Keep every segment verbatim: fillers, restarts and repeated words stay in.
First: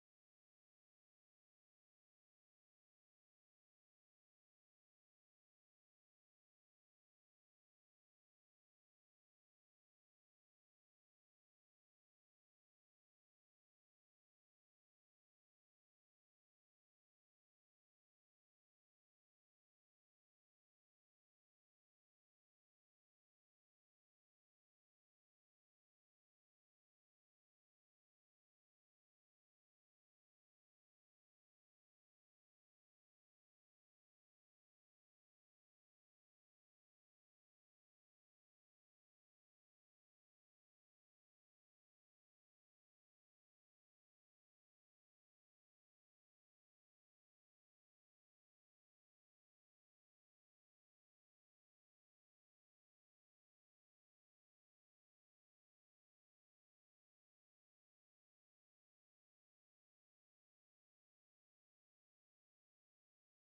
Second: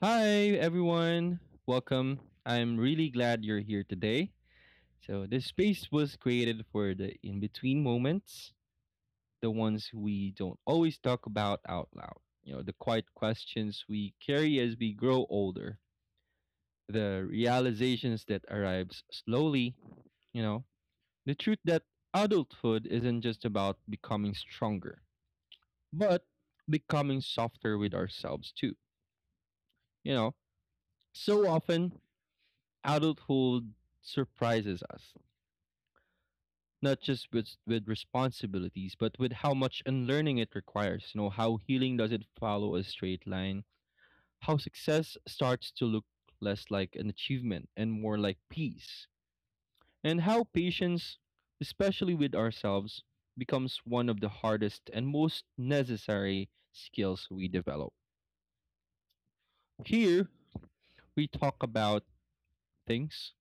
Hi, everyone. Welcome. I'm really glad you're here today. So, this space was created for the in between moments, the ones we don't always talk about out loud, you know, the quiet questions we carry as we grow older, the realizations that arrives slowly, you know, the truth that adulthood isn't just about becoming stronger, but becoming softer with ourselves too, you know. So often adulthood surprises us not just with with responsibilities, but with how much unlearning it requires. You know, how healing doesn't follow a straight line, how success starts to look less like an achievement and more like peace, and how patience, especially with ourselves, becomes one of the hardest and most necessary skills we develop. Here we talk about things:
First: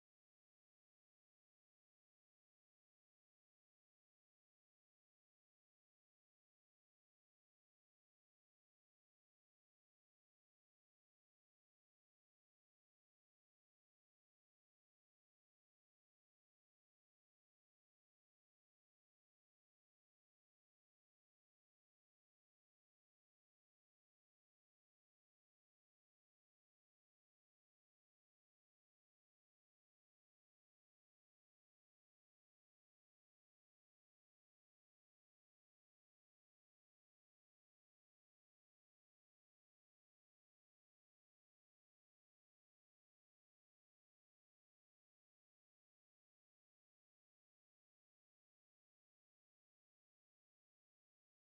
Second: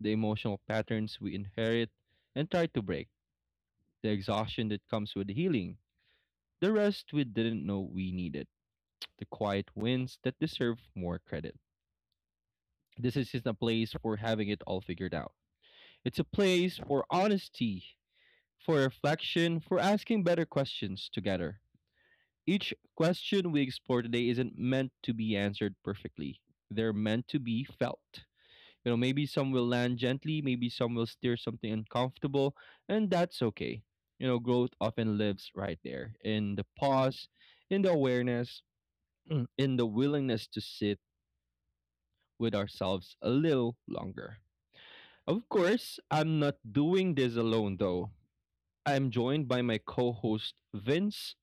the emotional patterns we inherit and try to break, the exhaustion that comes with healing, the rest we didn't know we needed, the quiet wins that deserve more credit. This isn't a place for having it all figured out. It's a place for honesty, for reflection, for asking better questions together. Each question we explore today isn't meant to be answered perfectly. They're meant to be felt. You know, maybe some will land gently, maybe some will steer something uncomfortable, and that's okay. You know, growth often lives right there in the pause, in the awareness, in the willingness to sit with ourselves a little longer. Of course, I'm not doing this alone though. I'm joined by my co host Vince,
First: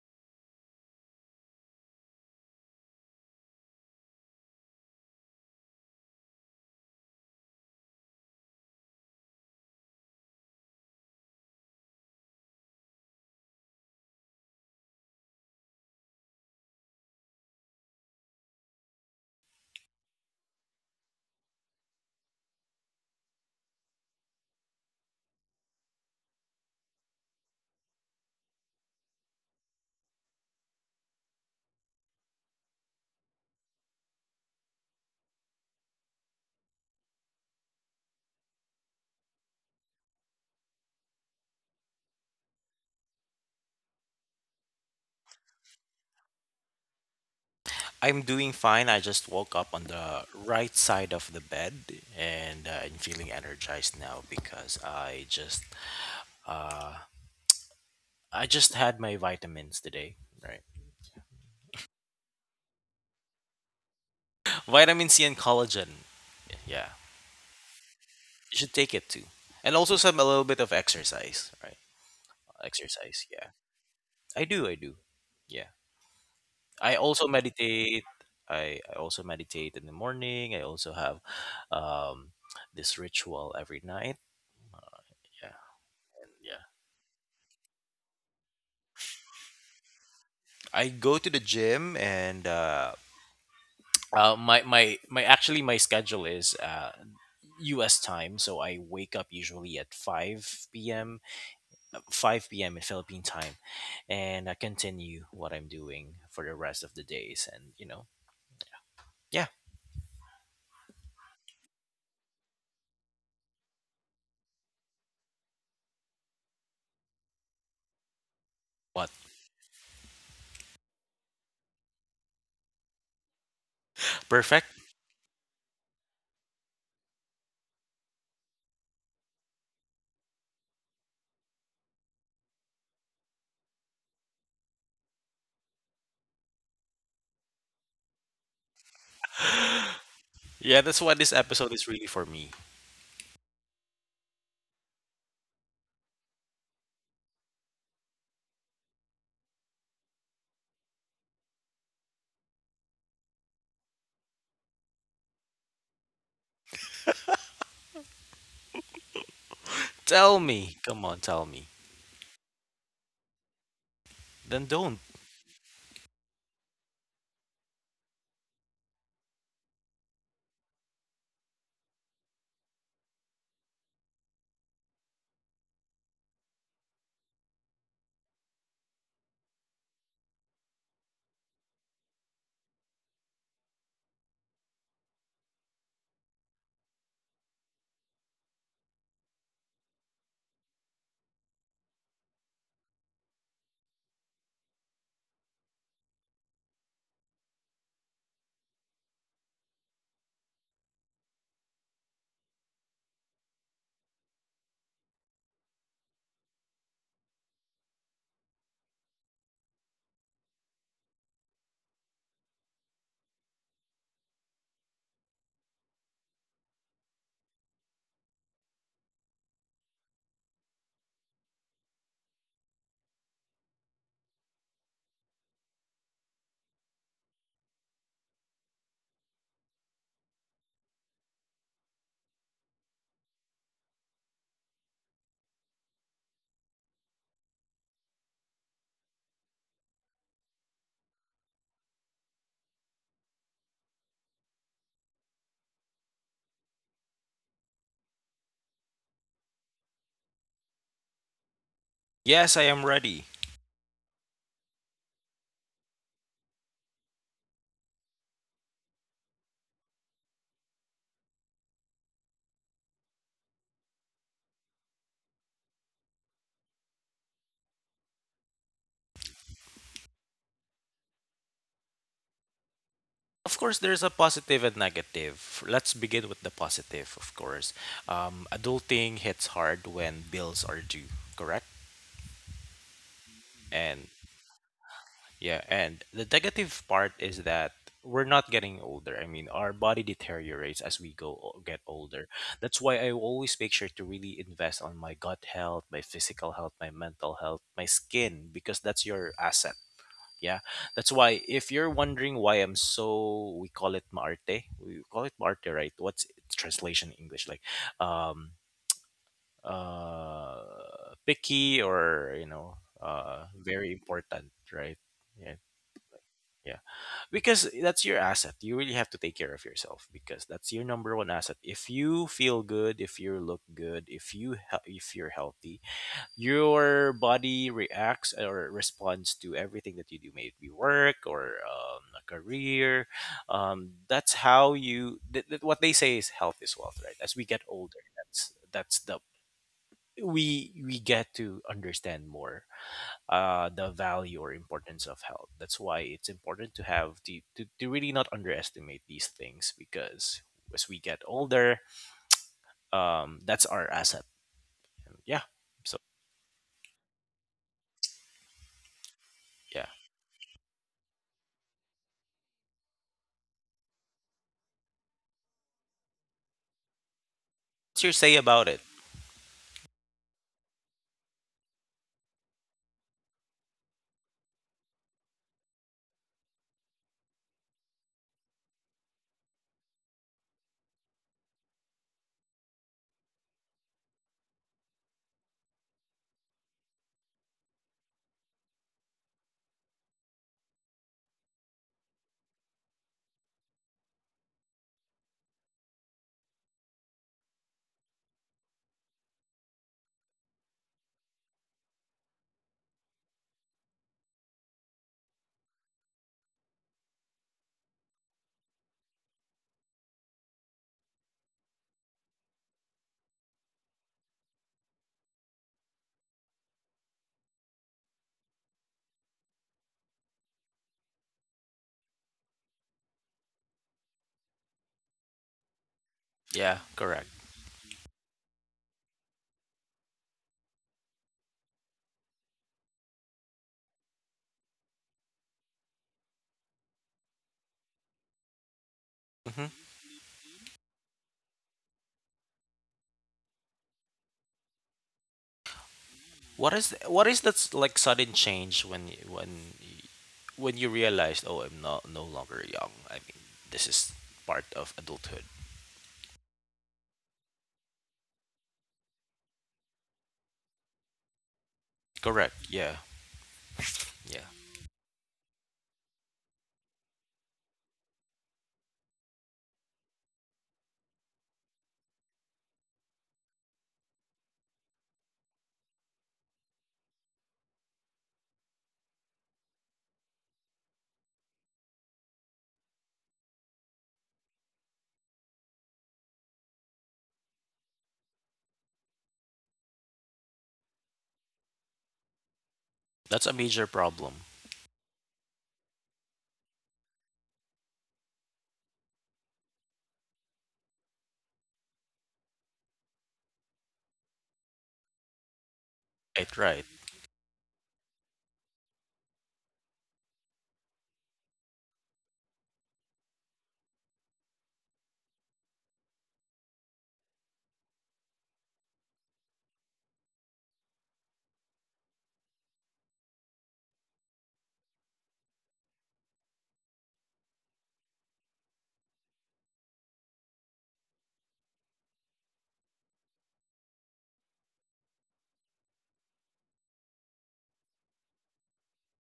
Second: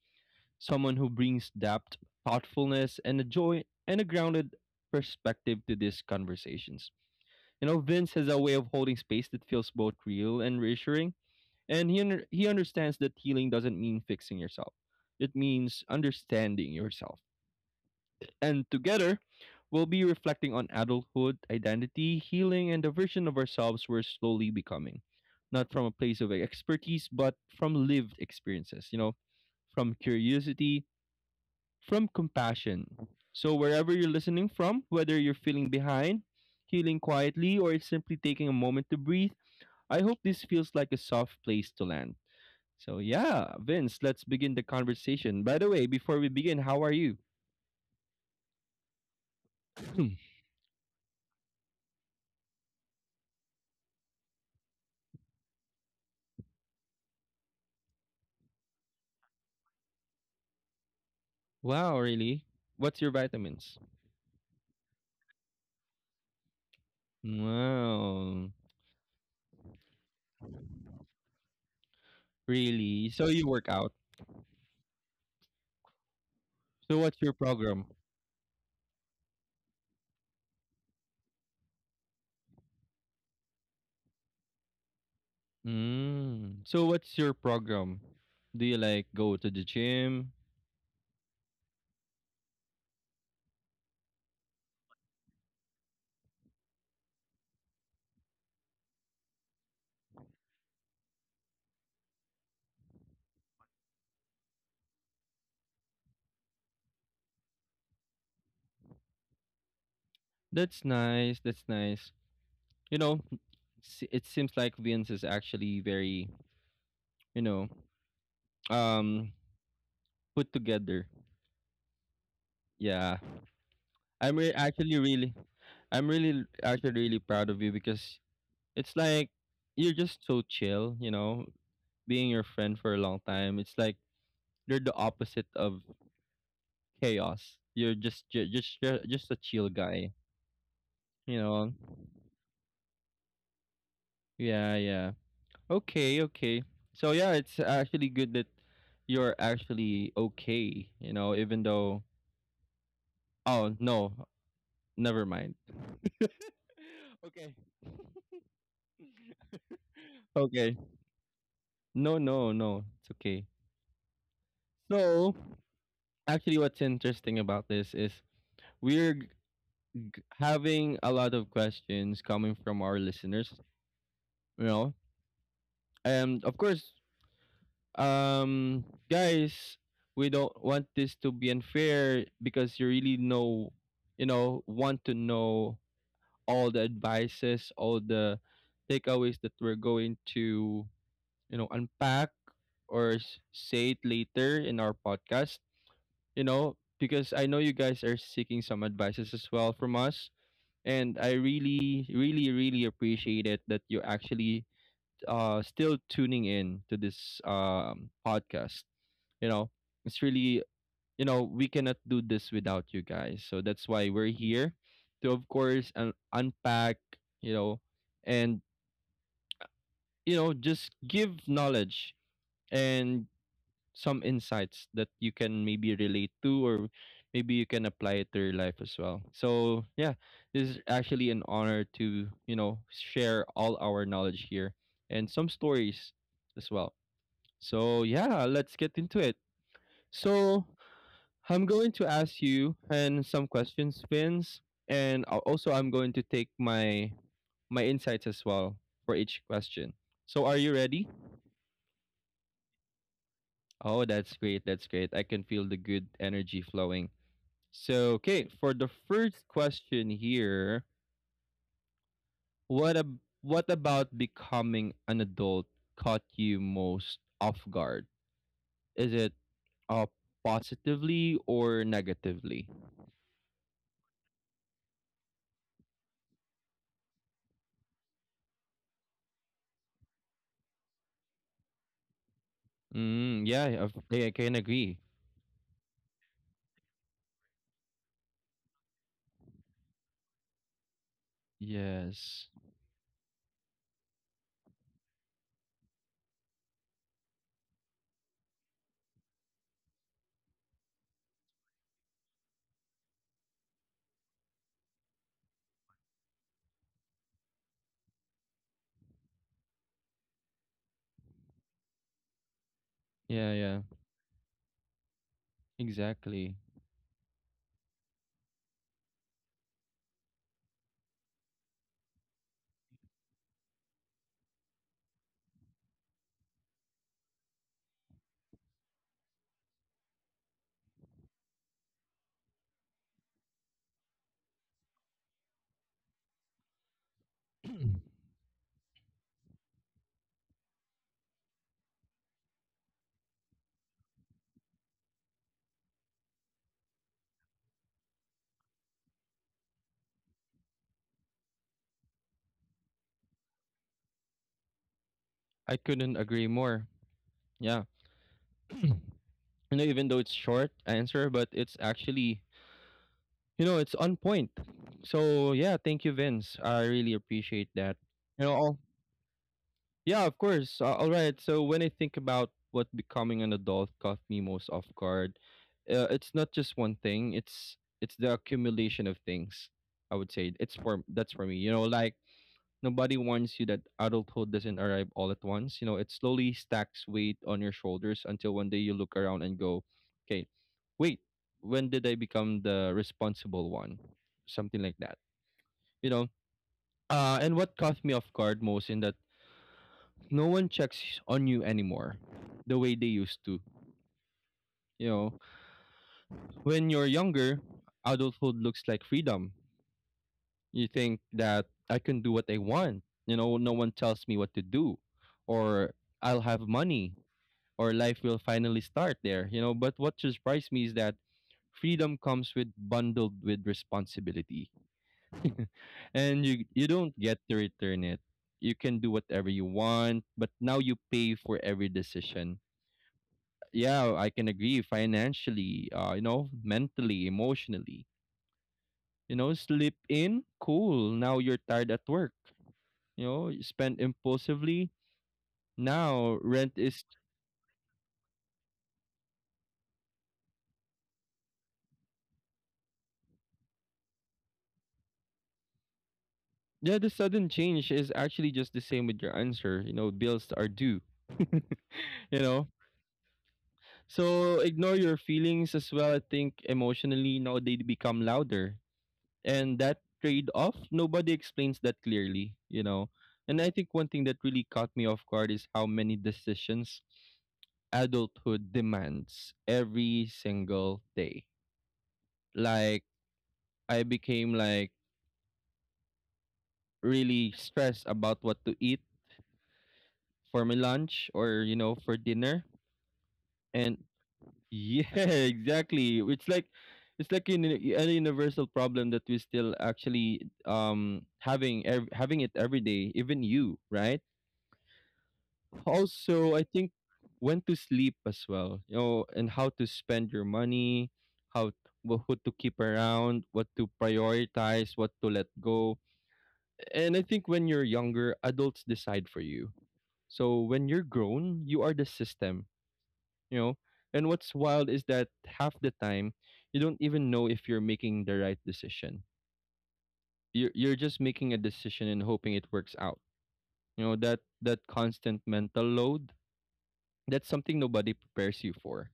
someone who brings depth, thoughtfulness, and a joy and a grounded perspective to these conversations. You know, Vince has a way of holding space that feels both real and reassuring, and he under- he understands that healing doesn't mean fixing yourself. It means understanding yourself. And together, we'll be reflecting on adulthood, identity, healing, and the version of ourselves we're slowly becoming. Not from a place of expertise, but from lived experiences, you know, from curiosity, from compassion. So, wherever you're listening from, whether you're feeling behind, healing quietly, or simply taking a moment to breathe, I hope this feels like a soft place to land. So, yeah, Vince, let's begin the conversation. By the way, before we begin, how are you? I'm doing fine. I just woke up on the right side of the bed and uh, I'm feeling energized now because I just uh, I just had my vitamins today, right? Wow, really? What's your vitamins? Vitamin C and collagen. Yeah. Wow, You should take it too. And also some a little bit of exercise, right? really? Exercise, So, yeah. you work out. I do, I do. Yeah. I So, what's also your program? meditate. I, I also meditate in the morning. I also have um, this ritual every night. Yeah. Yeah. Mm. So, what's your program? Do you like go to the gym? I go to the gym and uh, uh, my my my actually my schedule is uh, U S time, so I wake up usually at five p.m., uh, five p.m. in Philippine time, and I continue what I'm doing for the rest of the days, and you know, yeah, That's nice. That's nice. You know, s- it seems like Vince is actually very, you know, what um, put together. Yeah. I'm re- perfect. actually really, I'm really actually really proud of you, because it's like you're just so chill, you know. Being your friend for a long time, it's like you're the opposite of chaos. You're just ju- just ju- just a chill guy, Yeah, that's what this you episode know. is really for me. Yeah, yeah. Okay, okay. So yeah, it's actually good that you're actually okay, you know, even though oh, no, never mind. Okay. Tell me, Okay. come on, tell me. No, no, no. It's okay. Then don't. So, actually, what's interesting about this is we're g- having a lot of questions coming from our listeners, you know. And of course, um, guys, we don't want this to be unfair, because you really know, you know, want to know all the advices, all the takeaways that we're going to, you know, unpack or s- say it later in our podcast, you know, because I know you guys are seeking some advices as well from us, and I really, really, really appreciate it that you're actually uh still tuning in to this um podcast. You know, it's really, you know, we cannot do this without you guys. So that's why we're here to, of course, un- unpack. You know, and, you know, just give knowledge and some insights that you can maybe relate to, or maybe you can apply it to your life as well. So yeah, this is actually an honor to, you know, share all our knowledge here and some stories as well. So yeah, let's get into it. So I'm going to ask you and some questions, Vince, and al- also I'm going to take my my insights as well for each question. So are you ready? Yes, I am ready. Oh, that's great. That's great. I can feel the good energy flowing. So, okay, for the first question here, what ab- what about becoming an adult caught you most off guard? Is it uh, positively or negatively? Of course, there's a positive and negative. Let's begin with the positive, of course. Um, adulting hits hard when bills are due, correct? Mm, yeah, of- And yeah, I can agree. yeah, and the negative part is that we're not getting older. I mean, our body deteriorates as we go o- get older. Yes. That's why I always make sure to really invest on my gut health, my physical health, my mental health, my skin, because that's your asset. Yeah, that's why if you're wondering why I'm so, we call it maarte, we call it maarte, right? What's its translation in English like? Um, uh, Picky, or you know, uh, Yeah, yeah. very important, right? Yeah, Exactly. yeah. Because that's your asset. You really have to take care of yourself because that's your number one asset. If you feel good, if you look good, if you he- if you're healthy, your body reacts or responds to everything that you do, maybe work or um, a career. Um, that's how you. Th- th- what they say is health is wealth, right? As we get older, that's that's the we we get to understand more uh, the value or importance of health. That's why it's important to have to, to to really not underestimate these things because as we get older, um, that's our asset. Yeah. I So couldn't agree more. Yeah. You yeah. know, even though it's short answer, but it's actually, you know, it's on point. So, yeah, thank you, Vince. I really appreciate that. What's your say You know, about it? all. Yeah, of course. Uh, all right. So when I think about what becoming an adult caught me most off guard, uh, it's not just one thing. It's it's the accumulation of things. I would say it's for that's for me. You know, like, nobody warns you that adulthood doesn't arrive all at once. You know, it slowly stacks weight on your shoulders until one day you look around and go, "Okay, wait, when did I become the responsible one?" Something like that. You know. Uh, and what caught me off guard most in that no one checks on you anymore the way they used to. You know, when you're younger, adulthood looks like freedom. You think that I can do what I want. You know, no one tells me what to do, or I'll have money, or life will finally start there. You know, but what surprised me is that freedom comes with bundled with responsibility, and you Yeah, you don't correct. get to return it. You can do whatever you want, but now you pay for every decision. Yeah, I can agree. Financially, uh, you know, mentally, emotionally, you know, Mhm. sleep in cool, now you're tired at work, you know, you spend impulsively, now What rent is is. what is that s- like sudden change when you, when y- when you realized, oh, I'm not no longer young. I mean this is part of adulthood. Yeah, the sudden change is actually just the same with your answer. You know, bills are due. You Correct. know, Yeah. Yeah. so ignore your feelings as well. I think emotionally now they become louder, and that trade-off, nobody explains that clearly, you know. And I think one thing that really caught me off guard is how many decisions adulthood demands every single day. Like, I became like really stressed about what to eat for my lunch, or you know, for dinner. That's a major And problem. yeah, exactly, it's like, it's like an, a universal problem that we still actually um having ev- having it every day, even you, right? Right. Also, I Right. think when to sleep as well, you know, and how to spend your money, how, wh- who to keep around, what to prioritize, what to let go. And I think when you're younger, adults decide for you. So when you're grown, you are the system, you know. And what's wild is that half the time, you don't even know if you're making the right decision. You're you're just making a decision and hoping it works out. You know, that that constant mental load, that's something nobody prepares you for.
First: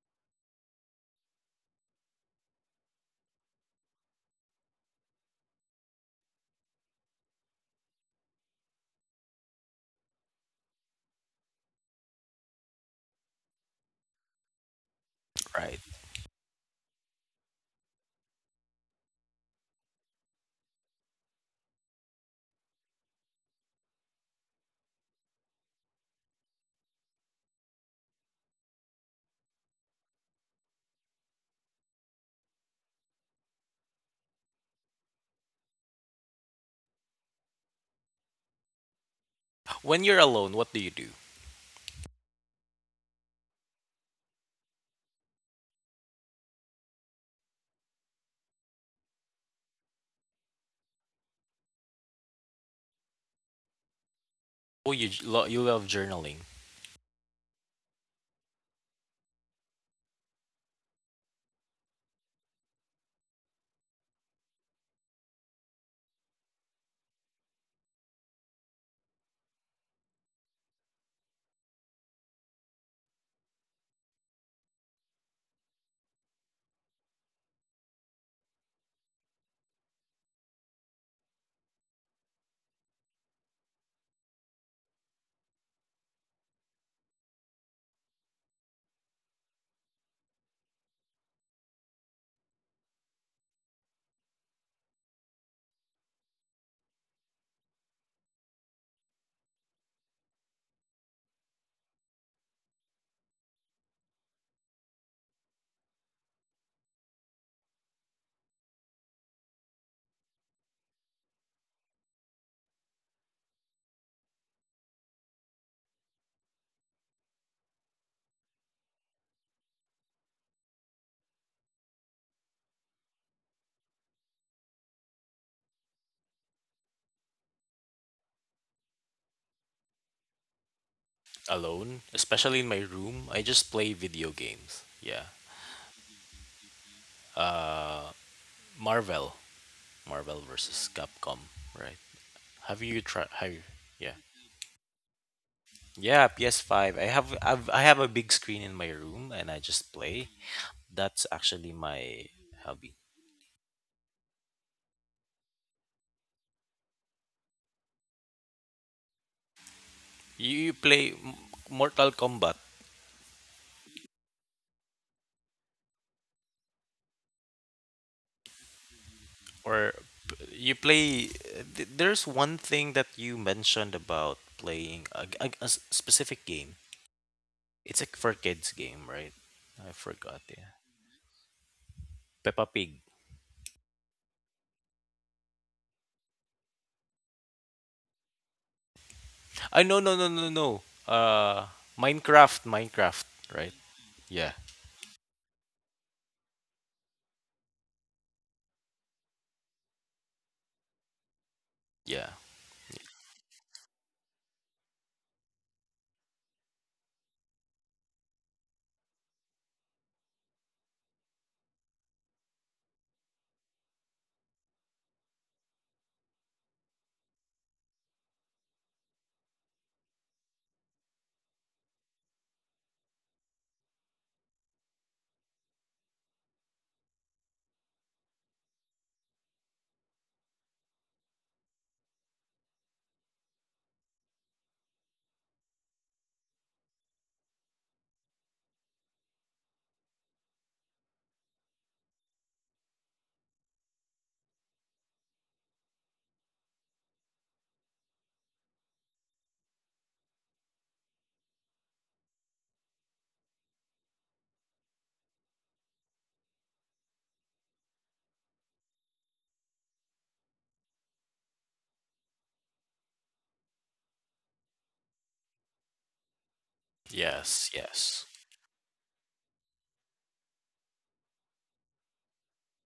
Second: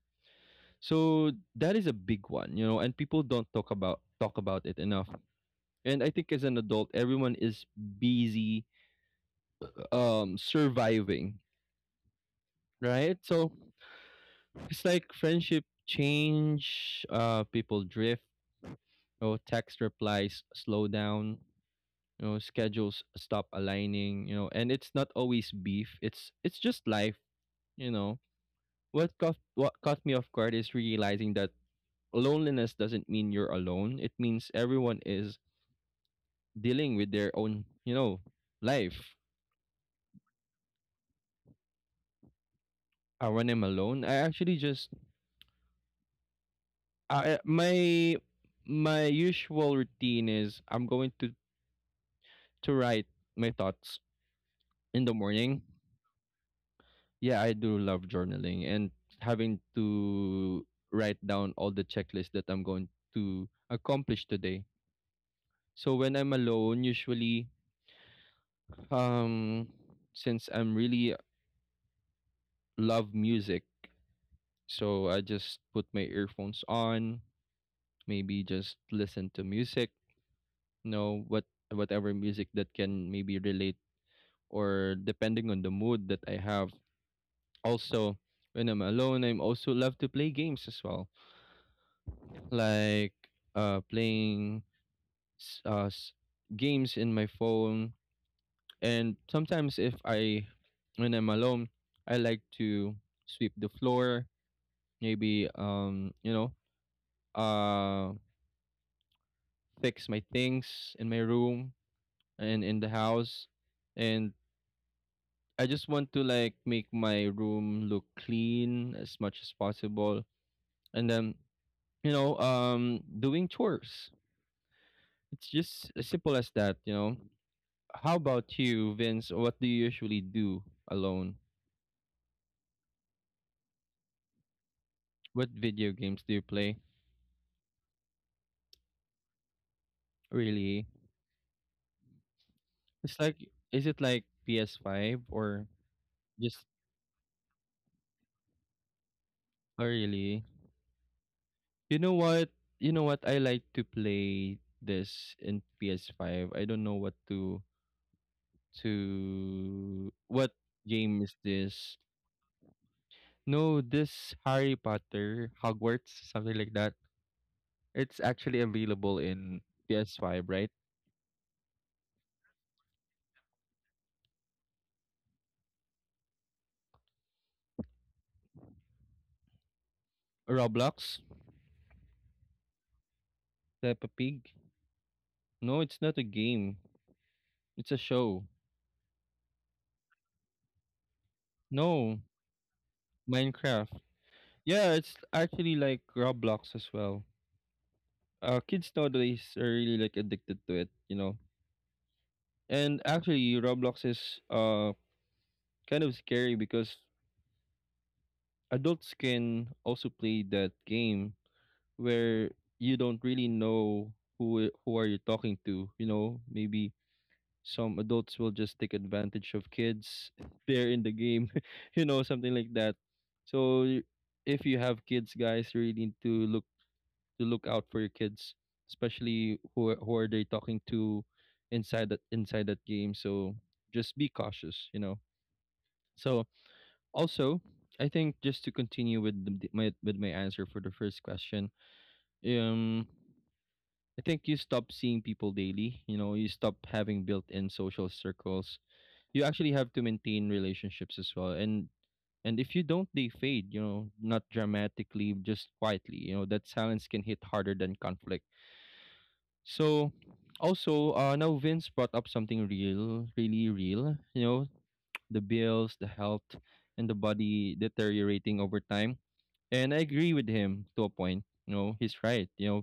So that is a big one, you know, and people don't talk about talk about it enough. And I think as an adult, everyone is busy um surviving, right? So it's like friendship Right. change, uh, people drift, you know, text replies slow down, you know, schedules stop aligning, you know, and it's not always beef. It's it's just life, you know. What caught what caught me off guard is realizing that loneliness doesn't mean you're alone. It means everyone is dealing with their own, you know, life. When you're alone, what do you do? Uh, when I'm alone, I actually just, I, my my usual routine is I'm going to to write my thoughts Oh, in you the j- lo- you morning. love journaling. Yeah, I do love journaling, and having to write down all the checklists that I'm going to accomplish today. So when I'm alone, usually, um since I'm really love music, so I just put my earphones on, maybe just listen to music, you know, what whatever music that can maybe relate, or depending on the mood that I have. Also, when I'm alone, I'm also love to play games as well. Like, uh, playing s- uh s- games in my phone. And sometimes if I, when I'm alone, I like to sweep the floor, maybe um, you know, uh, fix my things in my room and in the house, and I just want to like make my room look clean as much as possible. And then, you know, um doing chores. It's just as simple as that, you know. How about you, Vince? What do you usually do alone? Alone, especially in my room. I just play video games. Yeah. What video games do you play? Uh, Marvel, Marvel versus Really? Capcom. Right. Have you It's tried? like, Have you? is it Yeah. like P S five, or Yeah, just? P S five. I have I've, I have a big screen in my room and I Oh, just play. really. That's actually You know my what? hobby. You know what? I like to play this in P S five. I don't know what to to You, what you play game M- is this. Mortal Kombat, No, this Harry Potter Hogwarts, something like that. It's actually available in or p- P S five, right? you play th- there's one thing that you mentioned about playing a, g- a- a s- specific game. It's a for kids game, right? I forgot, yeah. Roblox, Peppa Pig. Peppa Pig. No, it's not a game. It's a show. I no no no no no. Uh No, Minecraft, Minecraft, right? Minecraft. Yeah. Yeah, it's actually like Roblox as well. Uh, kids nowadays are really like addicted to it, you know Yeah. And actually, Roblox is uh kind of scary because adults can also play that game where you don't really know who who are you talking to. You know, maybe some adults will just take advantage of kids there in the game. You know, something like that. So y- if you have kids, guys, you really need to look to look out for your kids, especially who are- who are they talking to inside that inside that game. So just be cautious. You know. So also, I think just to continue with the, my with my answer for the first question, um, I think you stop seeing people daily. You know, you stop having built-in social circles. You actually have to maintain relationships as well, and and if you don't, they fade. You know, not dramatically, just quietly. You know, that silence can hit harder than conflict. So, also, uh, now Vince brought up something real, really real. You know, the bills, the health, and the Yes, body yes. deteriorating over time. And I agree with him to a point. You know, he's right. You know,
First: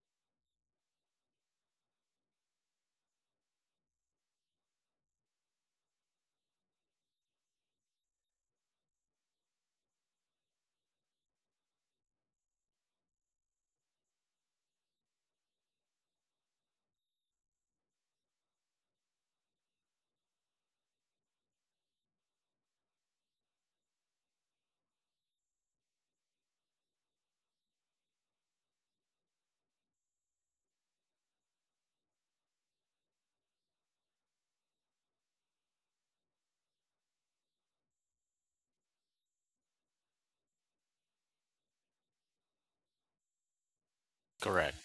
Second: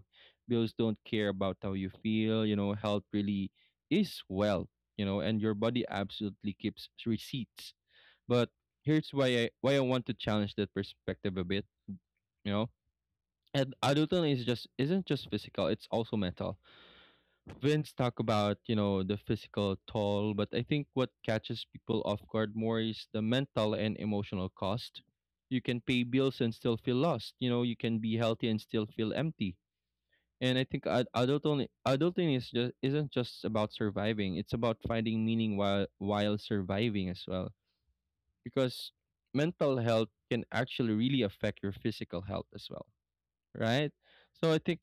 bills don't care about how you feel. You know, health really is wealth. You know, and your body absolutely keeps receipts. But here's why I why I want to challenge that perspective a bit. You know, and adulting is just isn't just physical; it's also mental. Vince talk about, you know, the physical toll, but I think what catches people off guard more is the mental and emotional cost. You can pay bills and still feel lost. You know, you can be healthy and still feel empty. And I think ad- adult only, adulting is just isn't just about surviving. It's about finding meaning while while surviving as well. Because mental health can actually really affect your physical health as well, right? So I Correct. think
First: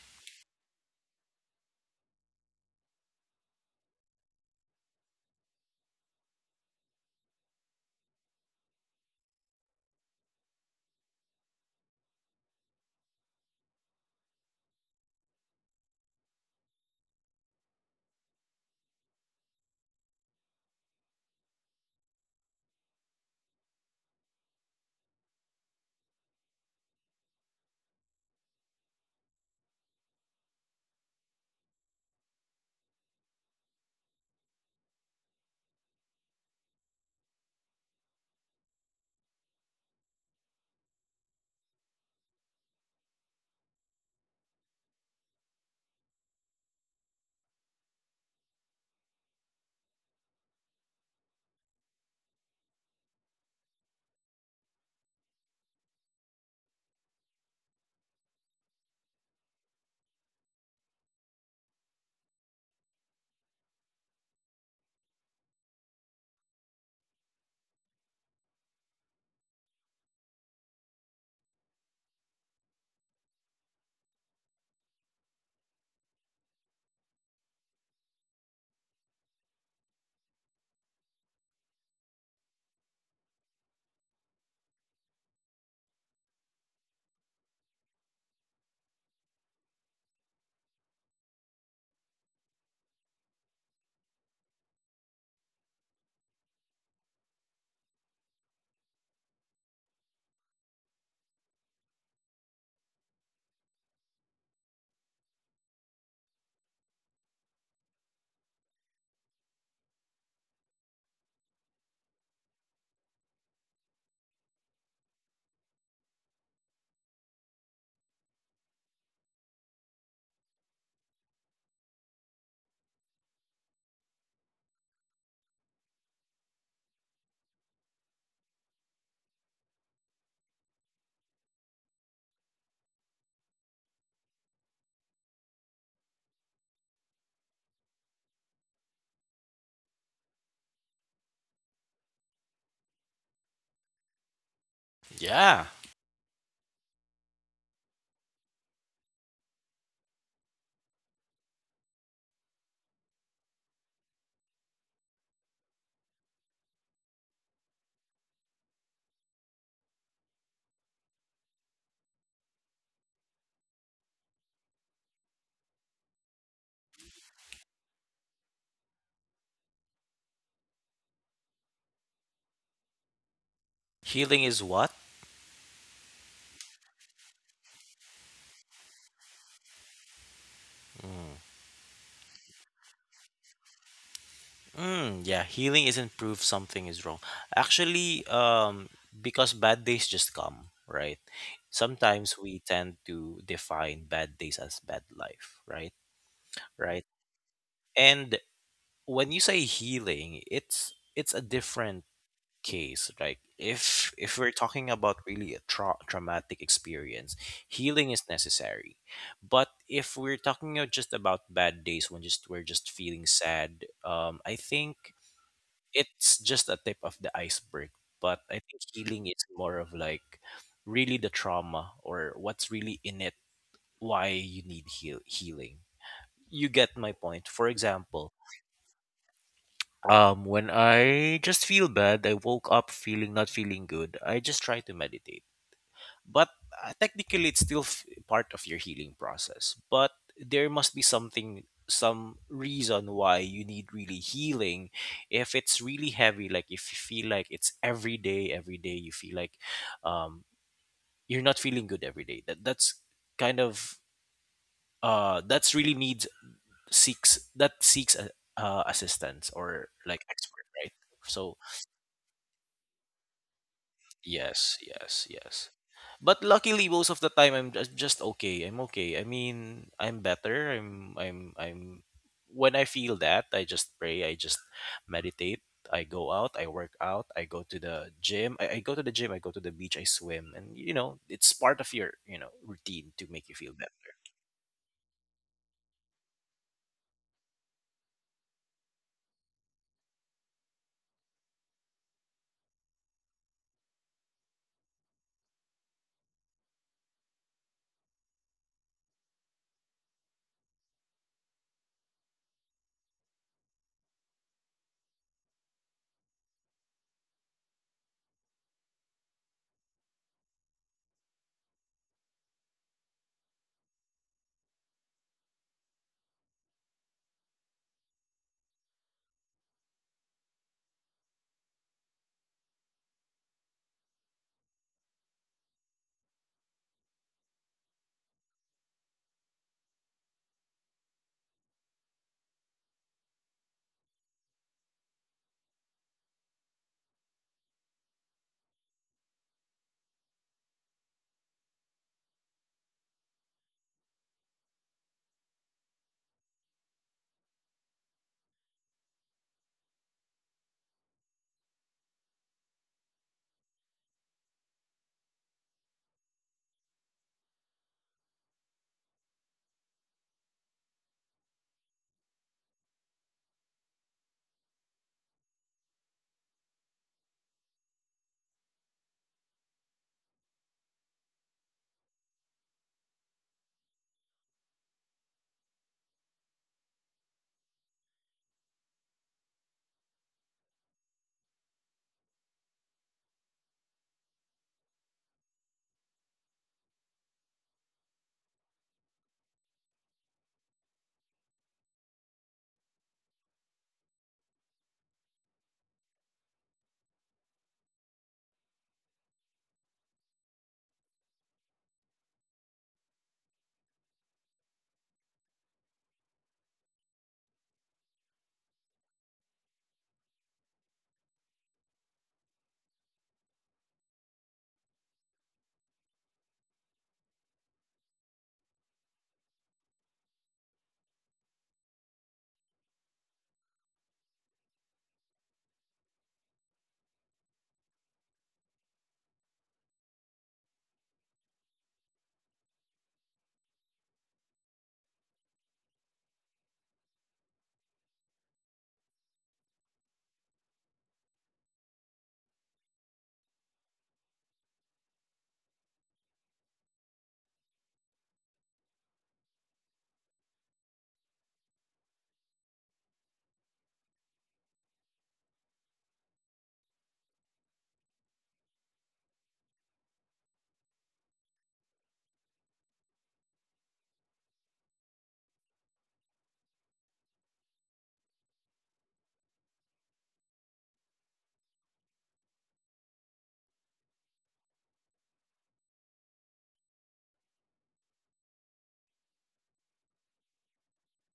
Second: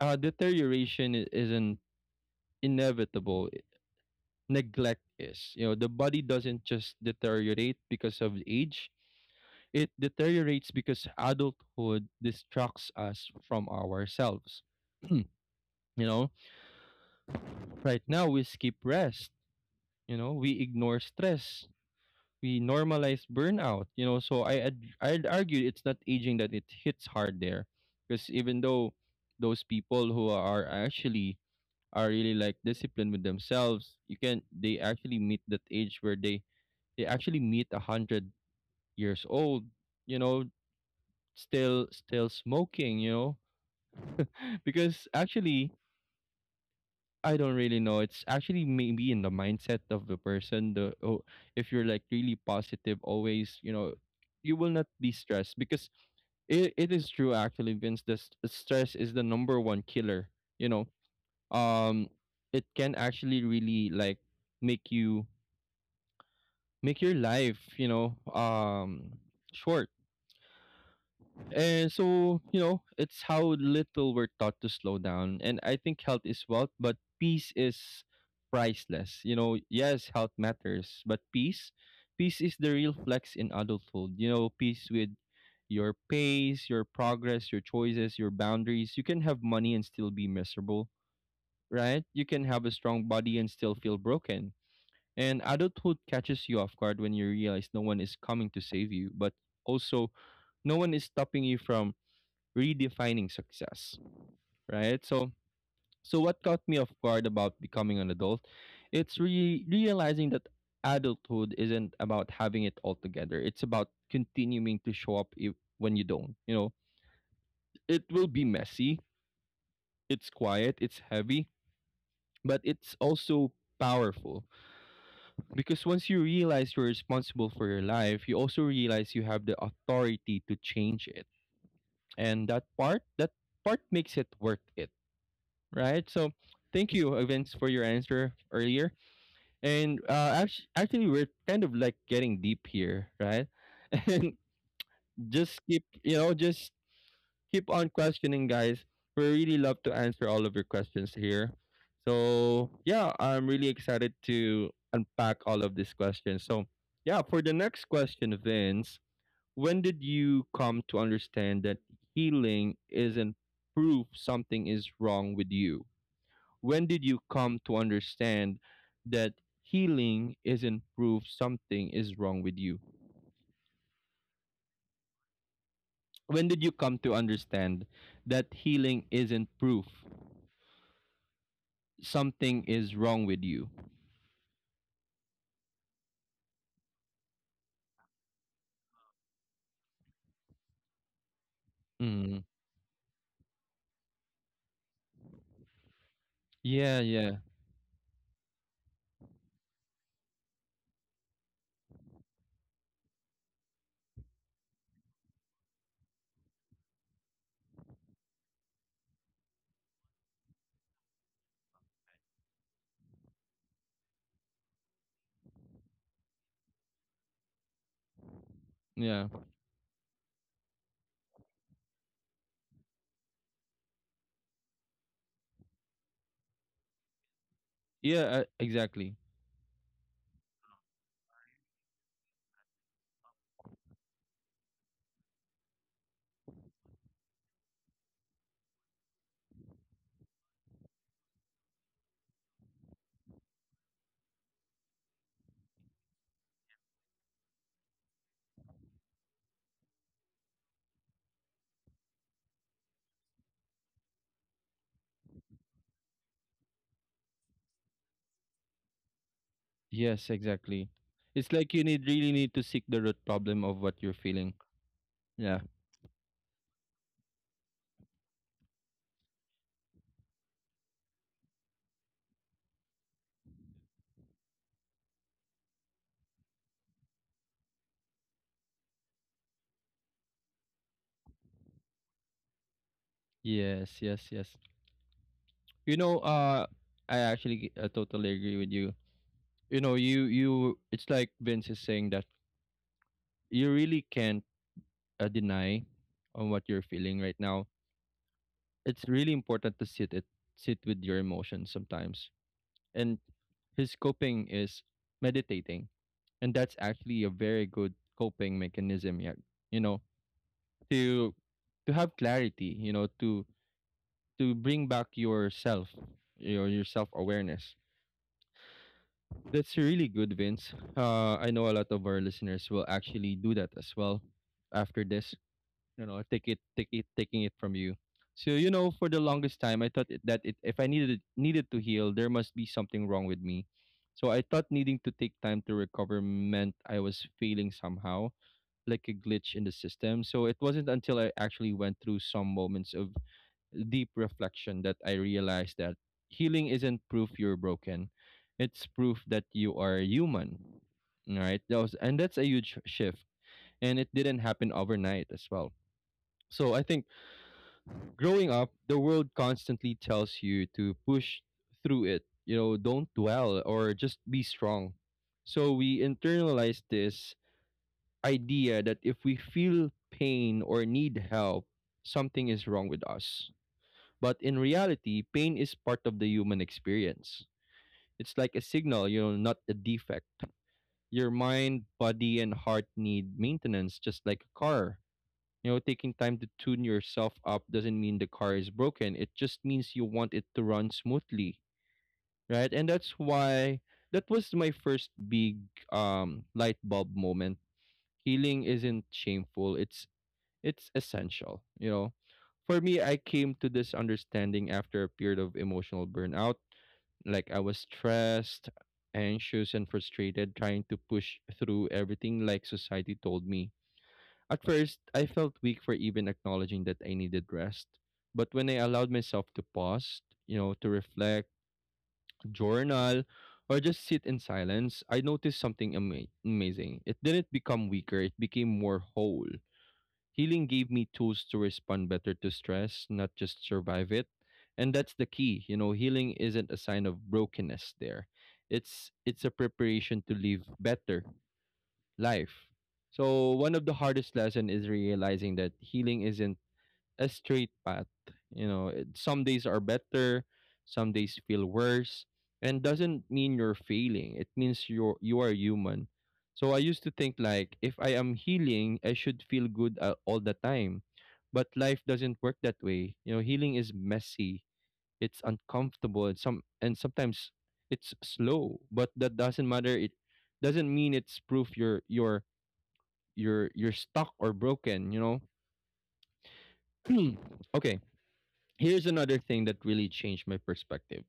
uh, deterioration i- isn't inevitable, neglect is. You know, the body doesn't just deteriorate because of age, it deteriorates because adulthood distracts us from ourselves. You know, right now we skip rest, you know, we ignore stress, we normalize burnout, you know. So I I'd, I'd argue it's not aging that it hits hard there because even though those people who are actually are really like disciplined with themselves, you can they actually meet that age where they they actually meet one hundred years old, you know, still still smoking, you know? Because actually I don't really know. It's actually maybe in the mindset of the person. The oh, if you're like really positive, always, you know, you will not be stressed because it, it is true actually, Vince. The s- stress is the number one killer. You know, um, it can actually really like make you make your life, you know, um, short. And so, you know, it's how little we're taught to slow down. And I think health is wealth, but peace is priceless. You know, yes, health matters, but peace, peace is the real flex in adulthood. You know, peace with your pace, your progress, your choices, your boundaries. You can have money and still be miserable, right? You can have a strong body and still feel broken. And adulthood catches you off guard when you realize no one is coming to save you, but also no one is stopping you from redefining success, right? So so what caught me off guard about becoming an adult, it's re- realizing that adulthood isn't about having it all together. It's about continuing to show up if, when you don't. You know, it will be messy, it's quiet, it's heavy, but it's also powerful because once you realize you're responsible for your life, you also realize you have the authority to change it. And that part, that part makes it worth it, right? So thank you, uh, Vince, for your answer earlier. And uh, actually, actually, we're kind of like getting deep here, right? And just Yeah. keep, you know, just keep on questioning, guys. We really love to answer all of your questions here. So yeah, I'm really excited to unpack all of these questions. So yeah, for the next question, Vince, when did you come to understand that healing isn't proof something is wrong with you? When did you come to understand that healing isn't proof something is wrong with you? Healing is what? When did you come to understand that healing isn't proof something is wrong with you? Mm, yeah, healing isn't proof something is wrong. Actually, um, because bad days just come, right? Mm. Sometimes we tend to define bad days as bad life, right? Yeah, Right. yeah, And when you say healing, it's it's a different case. Like if if we're talking about really a tra- traumatic experience, healing is necessary. But if we're talking uh, just about bad days when just we're just feeling sad, um, I think it's just a tip of the iceberg. But I think healing yeah. is more of like really the trauma or what's really in it, why you need heal- healing. You get my point. For Yeah, example, uh, exactly. um, when I just feel bad, I woke up feeling not feeling good. I just try to meditate, but uh, technically it's still f- part of your healing process, but there must be something, some reason why you need really healing if it's really heavy, like if you feel like it's every day, every day you feel like, um, you're not feeling good every day, that that's kind of, uh, that's really needs, seeks that seeks a, uh, assistance or like Yes, expert, exactly. right? It's So like you need really need to seek the root problem of what you're feeling. yes, yes, yes. Yeah. But luckily most of the time I'm just just okay. I'm okay. I mean, I'm better. I'm I'm I'm When I feel that, I just pray, I just meditate, I go out, I work out, I go to the gym. I, I go to the gym, I go to the beach, I swim. And you know, it's part of your, you know, routine to make you feel Yes, better. yes, yes. You know, uh I actually uh, totally agree with you. You know, you you it's like Vince is saying that you really can't uh, deny on what you're feeling right now. It's really important to sit it sit with your emotions sometimes. And his coping is meditating, and that's actually a very good coping mechanism. Yeah, you know to to have clarity. You know to to bring back yourself, your your self awareness. That's really good, Vince. Uh, I know a lot of our listeners will actually do that as well after this, you know, take it take it taking it from you. So you know, for the longest time I thought it, that it, if I needed needed to heal, there must be something wrong with me. So I thought needing to take time to recover meant I was failing somehow, like a glitch in the system. So it wasn't until I actually went through some moments of deep reflection that I realized that healing isn't proof you're broken, it's proof that you are human. All right, that was and that's a huge shift, and it didn't happen overnight as well. So I think growing up, the world constantly tells you to push through it. You know, don't dwell or just be strong. So we internalize this idea that if we feel pain or need help, something is wrong with us. But in reality, pain is part of the human experience. It's like a signal, you know, not a defect. Your mind, body, and heart need maintenance just like a car. You know, taking time to tune yourself up doesn't mean the car is broken. It just means you want it to run smoothly, right? And that's why that was my first big um light bulb moment. Healing isn't shameful. It's it's essential, you know. For me, I came to this understanding after a period of emotional burnout. Like I was stressed, anxious, and frustrated trying to push through everything like society told me. At first, I felt weak for even acknowledging that I needed rest. But when I allowed myself to pause, you know, to reflect, journal, or just sit in silence, I noticed something ama- amazing. It didn't become weaker, it became more whole. Healing gave me tools to respond better to stress, not just survive it. And that's the key. You know, healing isn't a sign of brokenness there. It's it's a preparation to live better life. So one of the hardest lesson is realizing that healing isn't a straight path. You know, it, some days are better, some days feel worse, and doesn't mean you're failing. It means you're you are human. So I used to think like if I am healing, I should feel good uh, all the time. But life doesn't work that way. You know, healing is messy. It's uncomfortable. And some and sometimes it's slow, but that doesn't matter. It doesn't mean it's proof you're you're you're you're stuck or broken, you know. Okay, here's another thing that really changed my perspective.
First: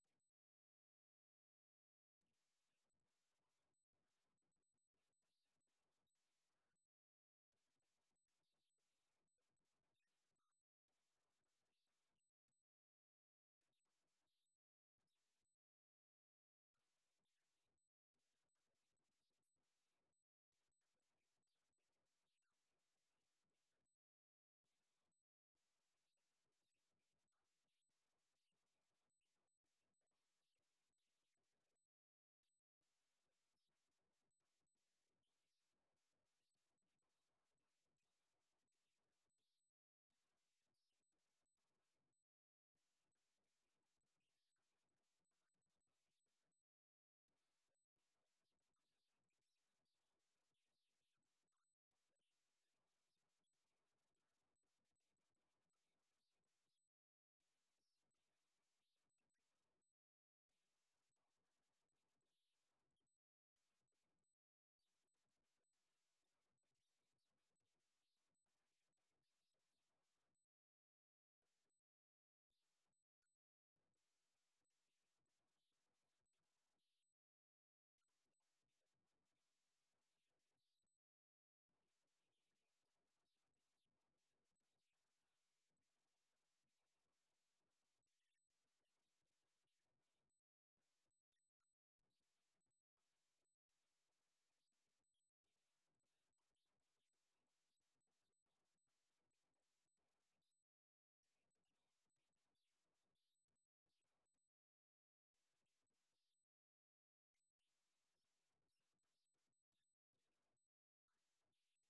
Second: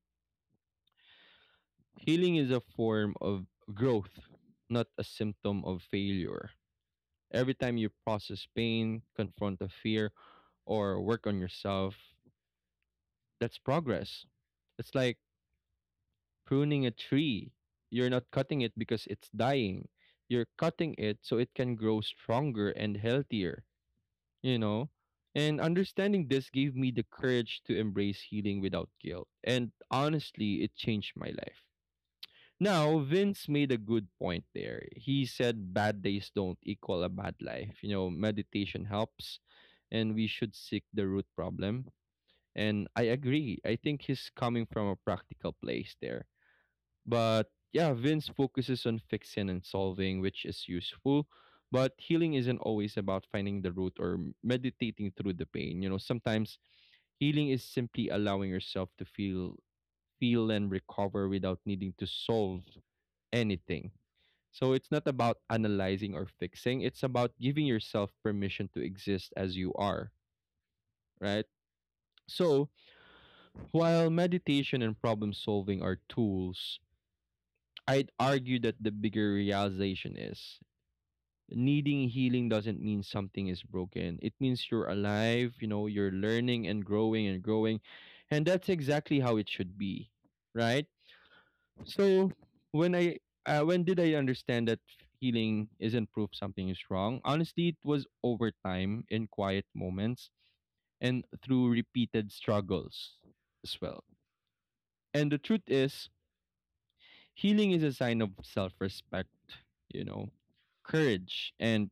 Healing is a form of growth, not a symptom of failure. Every time you process pain, confront a fear, or work on yourself, that's progress. It's like pruning a tree. You're not cutting it because it's dying, you're cutting it so it can grow stronger and healthier, you know? And understanding this gave me the courage to embrace healing without guilt. And honestly, it changed my life. Now, Vince made a good point there. He said bad days don't equal a bad life. You know, meditation helps and we should seek the root problem. And I agree. I think he's coming from a practical place there. But yeah, Vince focuses on fixing and solving, which is useful. But healing isn't always about finding the root or m- meditating through the pain. You know, sometimes healing is simply allowing yourself to feel feel and recover without needing to solve anything. So it's not about analyzing or fixing, it's about giving yourself permission to exist as you are, right? So, while meditation and problem solving are tools, I'd argue that the bigger realization is needing healing doesn't mean something is broken. It means you're alive, you know, you're learning and growing and growing. And that's exactly how it should be, right? So when I uh, when did I understand that healing isn't proof something is wrong? Honestly, it was over time in quiet moments and through repeated struggles as well. And the truth is, healing is a sign of self-respect, you know, courage and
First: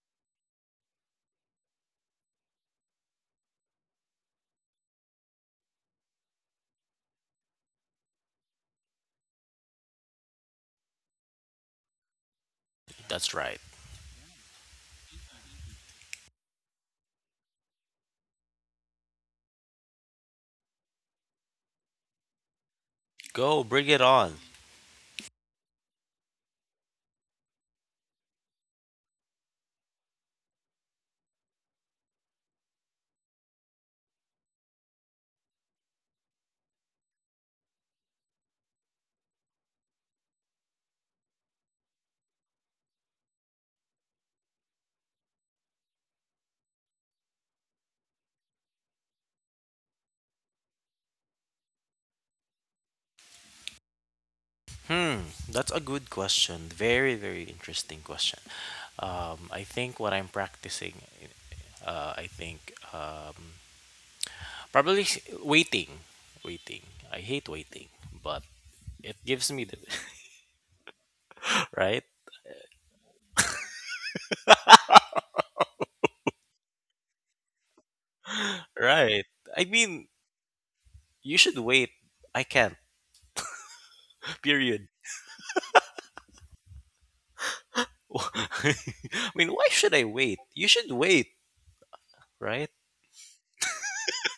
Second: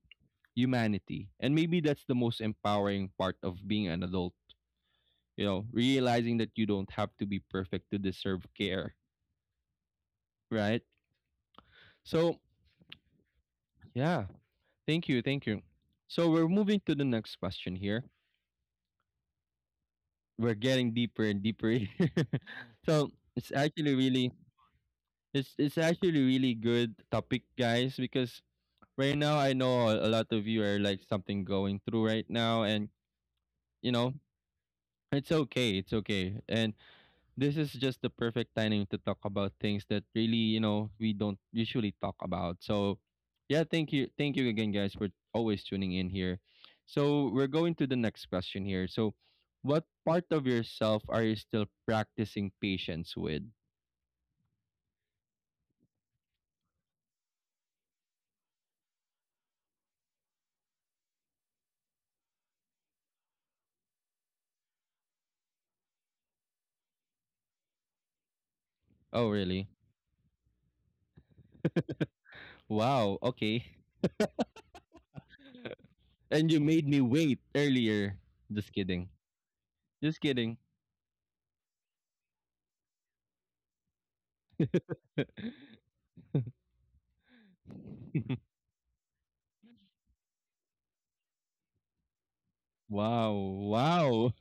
humanity. And maybe that's the most empowering part of being an adult, you know, realizing that you don't have to be perfect to deserve care, right? So, That's right. yeah, thank you, thank you. So, we're moving to the next question here. We're getting deeper and deeper. here. so, it's Go, bring actually it really on. it's it's actually really good topic, guys, because right now I know a a lot of you are like something going through right now and you know, it's okay, it's okay. And this is just the perfect timing to talk about things that really, you know, we don't usually talk about. So, yeah, thank you. Thank you again, guys, for always tuning in here. So, we're going to the next question here. So, what part of yourself are you still practicing patience with? Hmm, that's a good question. Very, very interesting question. Um, I think what I'm practicing, uh, I think Um. Probably waiting. Waiting. I hate waiting, but it Oh, gives me really? the right? Wow. Okay. And you made me wait earlier. Just kidding. Right. I mean, Just kidding. you should wait. I can't. Period. I mean, why should I wait? You should wait, right? Wow. Wow.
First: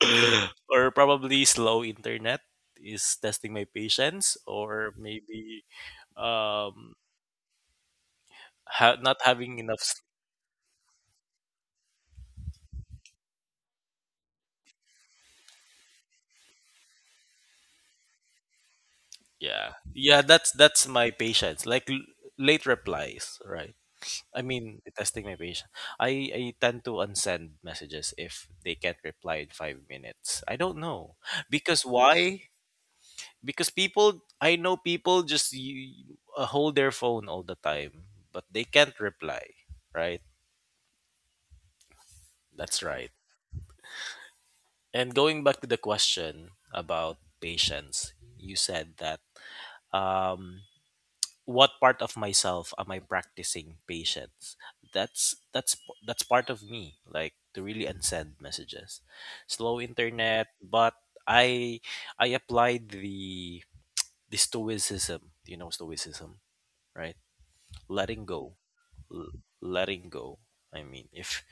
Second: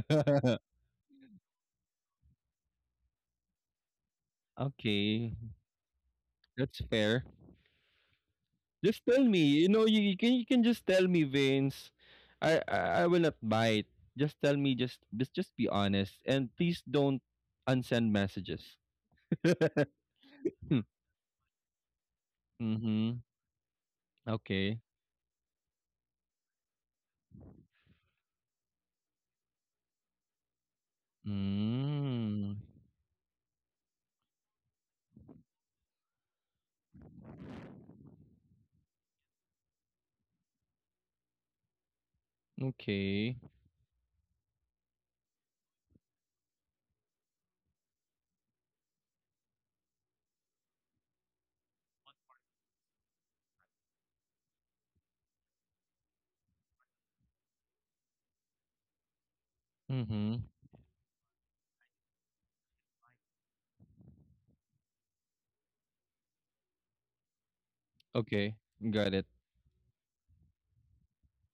Or probably slow internet is testing my patience, or Okay. maybe That's um fair. ha- Just not tell me. having You enough know, you, s- you can you can just tell me, Vince. I, I I will not bite. Just tell me, just just just be honest and please don't unsend messages. yeah. Mm-hmm. Yeah, that's that's my patience. Like l- late replies, right? I Okay. mean, testing my patience. I I tend to unsend messages if they can't reply in five minutes. I don't know because why? Mm. Because people, I know people just you, uh, hold their phone all the time, but they can't reply. Right? That's right. Okay. And going back to the question about patience, you said that um, what part of myself am I practicing patience? That's that's that's part of me, like to really unsend messages. Slow Mm-hmm. internet, but I I applied the the stoicism. Do you know stoicism, right? Letting Okay. go, Got it. l- letting go. I mean, if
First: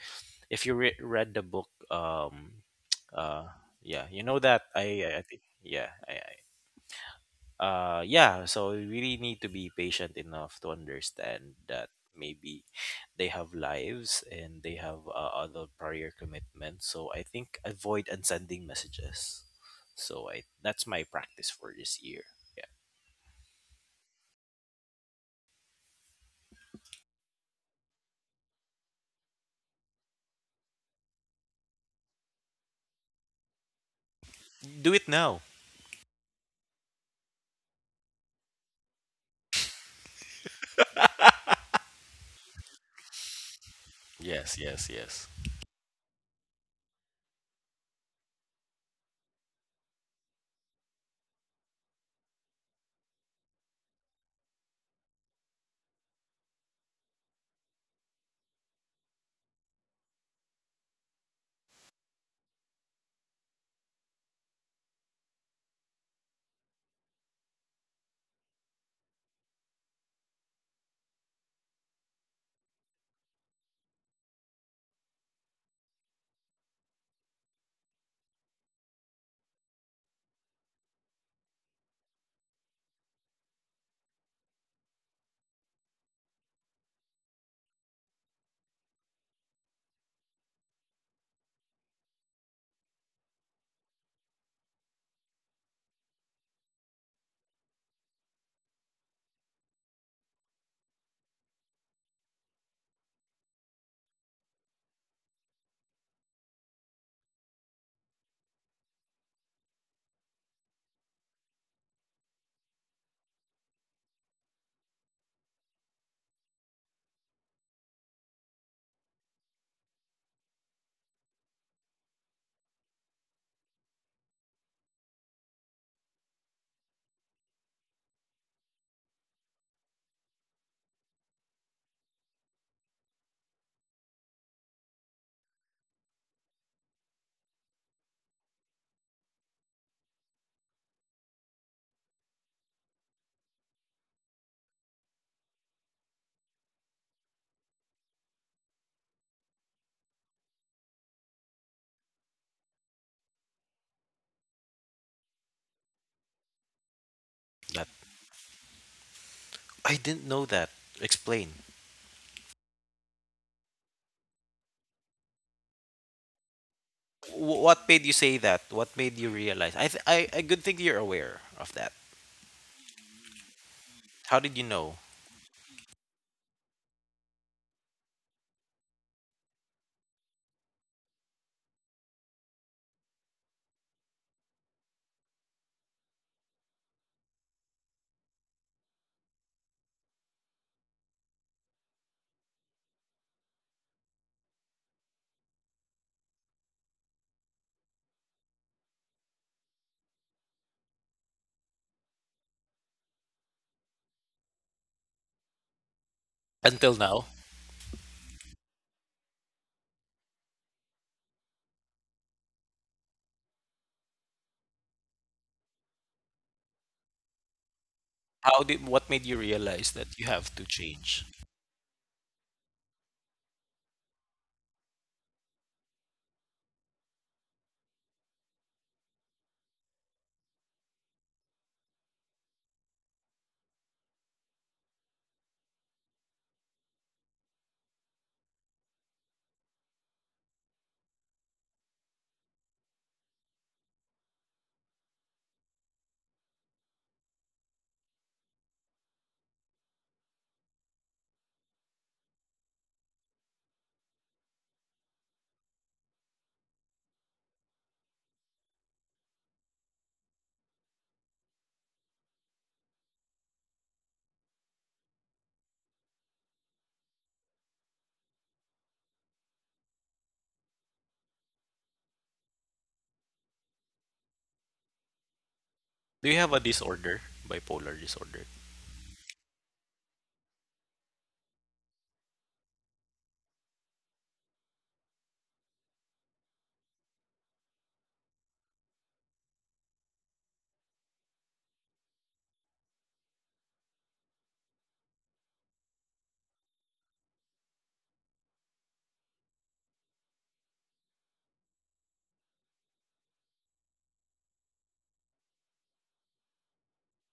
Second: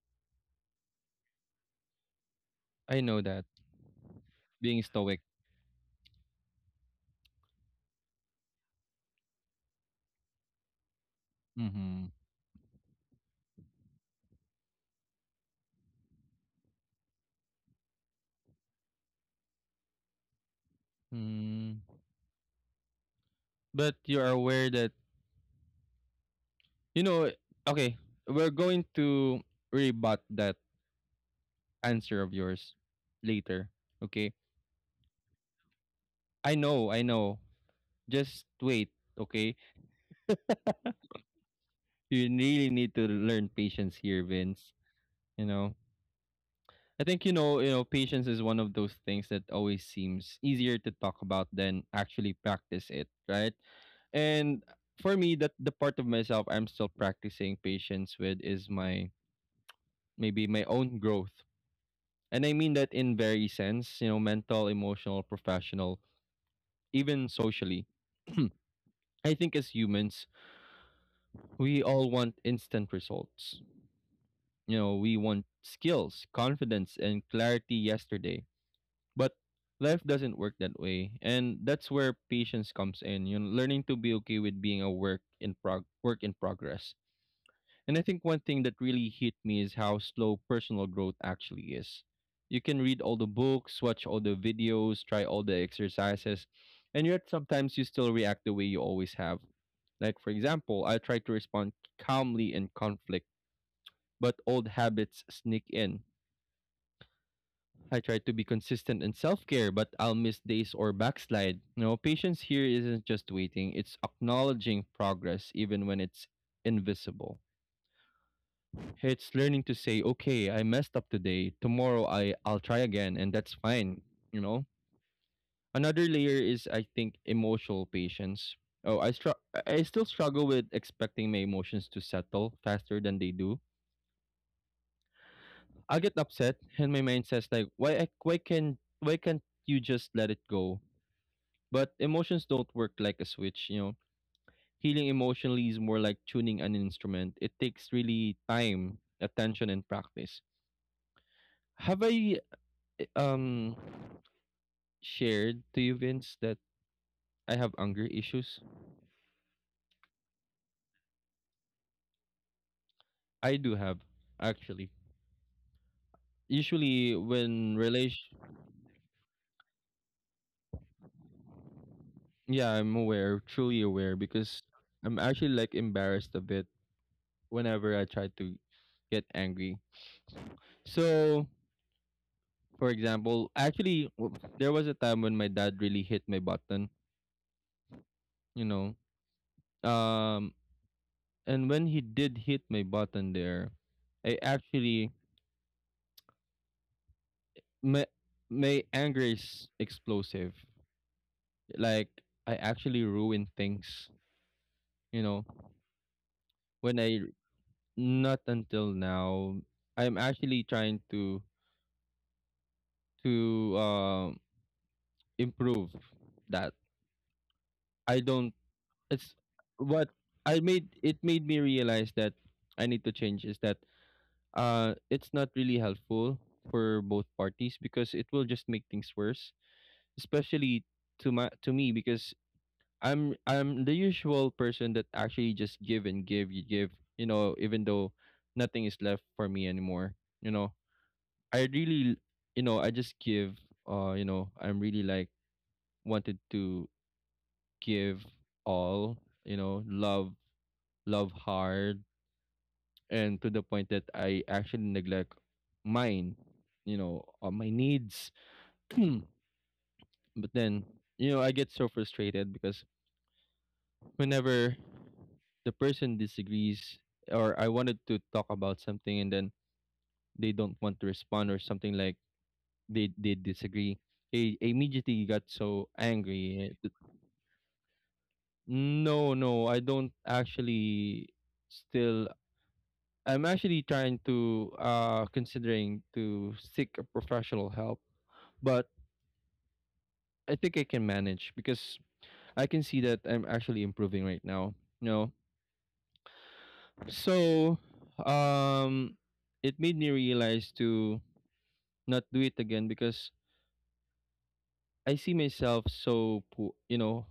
if you re- read the book, um, I know that. uh, yeah, you know that Being I I stoic. I think yeah, I, uh yeah, so we really need to be patient enough to understand that Mm-hmm. maybe they have lives and they have, uh, other prior commitments, so I think avoid unsending messages. So I that's my practice for Mm. this year. Yeah. But you are aware that, you know, okay, we're going to rebut that answer of yours later, okay? Do it now. I know i know, just wait, okay? You really need to learn patience here, Yes, Vince. yes, yes. You know, I think, you know, you know patience is one of those things that always seems easier to talk about than actually practice it, right? And for me, that the part of myself I'm still practicing patience with is my maybe my own growth. And I mean that in very sense, you know, mental, emotional, professional, even socially. I think, as humans, we all want instant results. You know, we want skills, confidence, and clarity yesterday. But life doesn't work that way. And that's where patience comes in. You know, learning to be okay with being a work in prog work in progress. And I think one thing that really hit me is how slow personal growth actually is. You can read all the books, watch all the videos, try all the exercises, and yet sometimes you still react the way you always have. Like, for example, I try to respond calmly in conflict, but old habits sneak in. I try to be consistent in self care, but I'll miss days or backslide. You know, patience here isn't just waiting, it's acknowledging progress even when it's invisible. It's learning to say, okay, I messed up today. Tomorrow I I'll try again, and that's fine. You know. Another layer is, I think, emotional patience. Oh, I str- I still struggle with expecting my emotions to settle faster than they do. I get upset, and my mind says like, why I- why can why can't you just let it go? But emotions don't work like a switch. You know, healing emotionally is more like tuning an instrument. It takes really time, attention, and practice. Have I um shared to you, Vince, that I have That, anger issues? I didn't know that. Explain. I do have, actually. Usually, Wh- when What made you say relation, that? What made you realize? I th- i i good think you're aware of that. yeah, I'm aware, truly aware, How did because you know? I'm actually like embarrassed a bit whenever I try to get angry. So, for example, actually, w- there was a time when my dad really hit my button, you know. Um, and when he did hit my button there, I actually my my anger is explosive. Like, I actually ruin things, you know. Until When I now, not until now, I'm actually trying to to um improve that. I don't. how did, what made It's you realize what that you have I to made. It change? made me realize that I need to change. Is that, uh, it's not really helpful for both parties because it will just make things worse, especially to my to me because I'm I'm the usual person that actually just give and give you give, you know, even though nothing is left for me anymore, you know, I really, you know, I just give, uh you know, I'm really like wanted to give all, you know, love, love hard, and to the point that I actually neglect mine, you know, uh, my needs. But then, you know, I get so frustrated because whenever the person disagrees, or I wanted to talk about something and then they don't want to respond or something, like they they disagree, I immediately got so Do you have a angry. Eh, disorder? Bipolar disorder. no, no, I don't actually still I'm actually trying to, uh considering to seek a professional help, but I think I can manage because I can see that I'm actually improving right now. No. So, um, it made me realize to not do it again because I see myself so poor. You know,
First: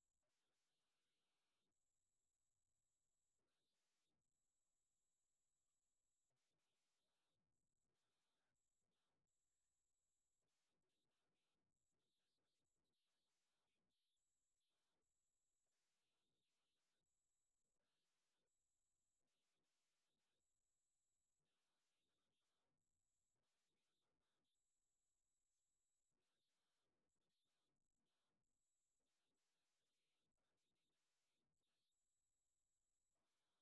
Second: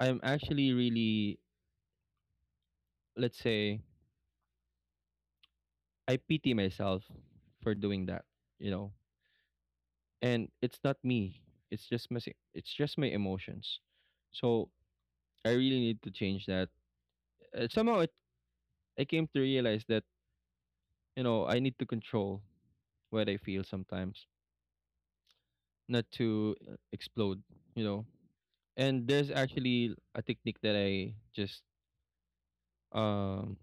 I'm actually really, let's say, I pity myself for doing that. You know, and it's not me. It's just my, si- it's just my emotions. So I really need to change that. Uh, somehow, it, I came to realize that, you know, I need to control what I feel sometimes. Not to uh, explode, you know. And there's actually a technique that I just um